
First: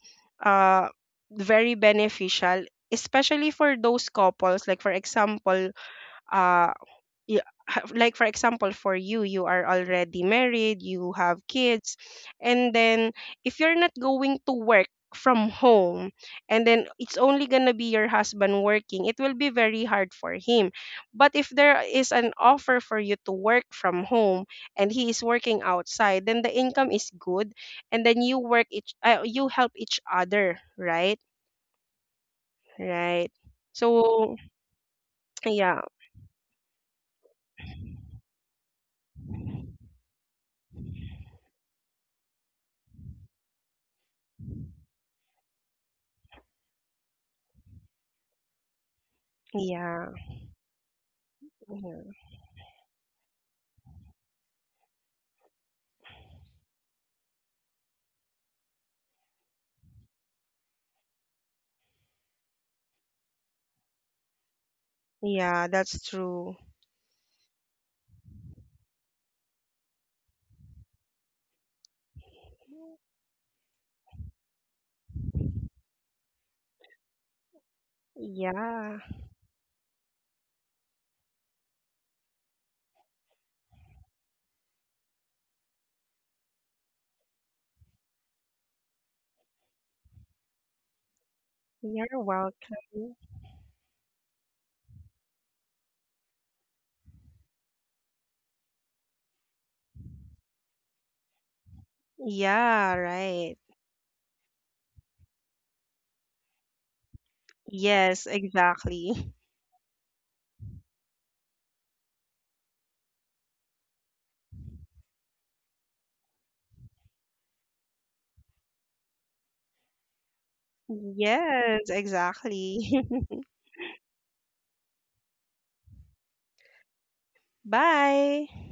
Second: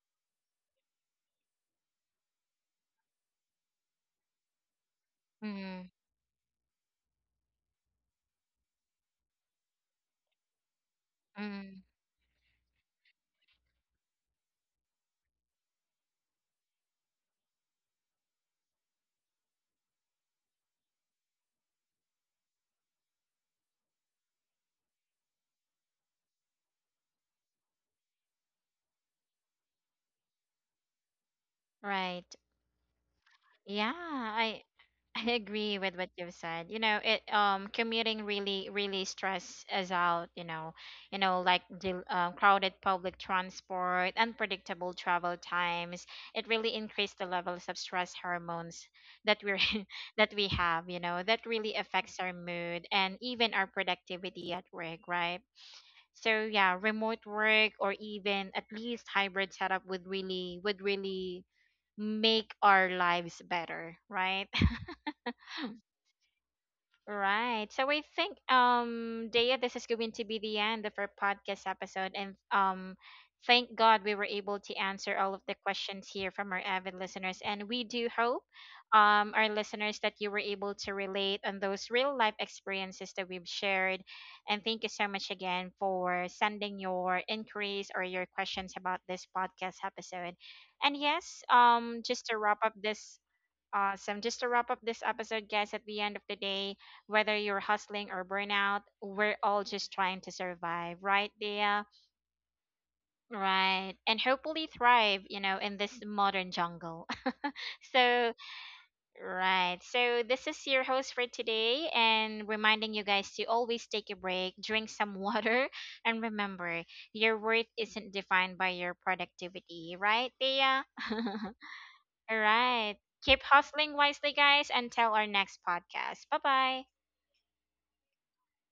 [SPEAKER 2] uh very beneficial, especially for those couples. Like for example,
[SPEAKER 1] Mm,
[SPEAKER 2] uh you, like for example for you, you are already married, you have
[SPEAKER 1] mm,
[SPEAKER 2] kids, and then if you're not going to work from home, and then it's only going to be your husband working, it will be very hard for him. But if there is an offer for you to work from home and he is working outside, then the income is good. And then you work each you help each other, right?
[SPEAKER 1] right.
[SPEAKER 2] Right.
[SPEAKER 1] Yeah,
[SPEAKER 2] So
[SPEAKER 1] I I agree
[SPEAKER 2] yeah
[SPEAKER 1] with what you've said. You know, it commuting really really stress us out, you know. You know, like the crowded public transport, unpredictable travel times. It really increased the levels of stress hormones that we're
[SPEAKER 2] yeah
[SPEAKER 1] that we have, you know. That really
[SPEAKER 2] yeah
[SPEAKER 1] affects our mood and even our productivity at work, right? So yeah, remote work or even at least hybrid setup would really, would really make our lives better, right?
[SPEAKER 2] Yeah, that's true.
[SPEAKER 1] Right. So I think Dea, this is going to be the end of our podcast episode, and thank God we were able to answer all of the questions here from our avid listeners, and we do hope
[SPEAKER 2] Yeah,
[SPEAKER 1] our listeners that you were able to relate on those real life experiences that we've shared. And thank you so much again for sending your inquiries or your questions about this podcast episode. And yes,
[SPEAKER 2] you're
[SPEAKER 1] just to wrap up
[SPEAKER 2] welcome.
[SPEAKER 1] this, awesome, just to wrap up this episode, guys, at the end of the day, whether you're hustling or burnout, we're all just trying to survive, right, Dia?
[SPEAKER 2] Yeah, right.
[SPEAKER 1] Right. And hopefully thrive, you know, in this modern jungle.
[SPEAKER 2] Yes,
[SPEAKER 1] So,
[SPEAKER 2] exactly.
[SPEAKER 1] right. So, this is your host for today, and reminding you guys to always take a break, drink some water, and remember, your worth isn't defined by your productivity, right, Dia?
[SPEAKER 2] Yes,
[SPEAKER 1] All right.
[SPEAKER 2] exactly.
[SPEAKER 1] Keep hustling wisely, guys, until our next podcast. Bye bye.
[SPEAKER 2] Bye.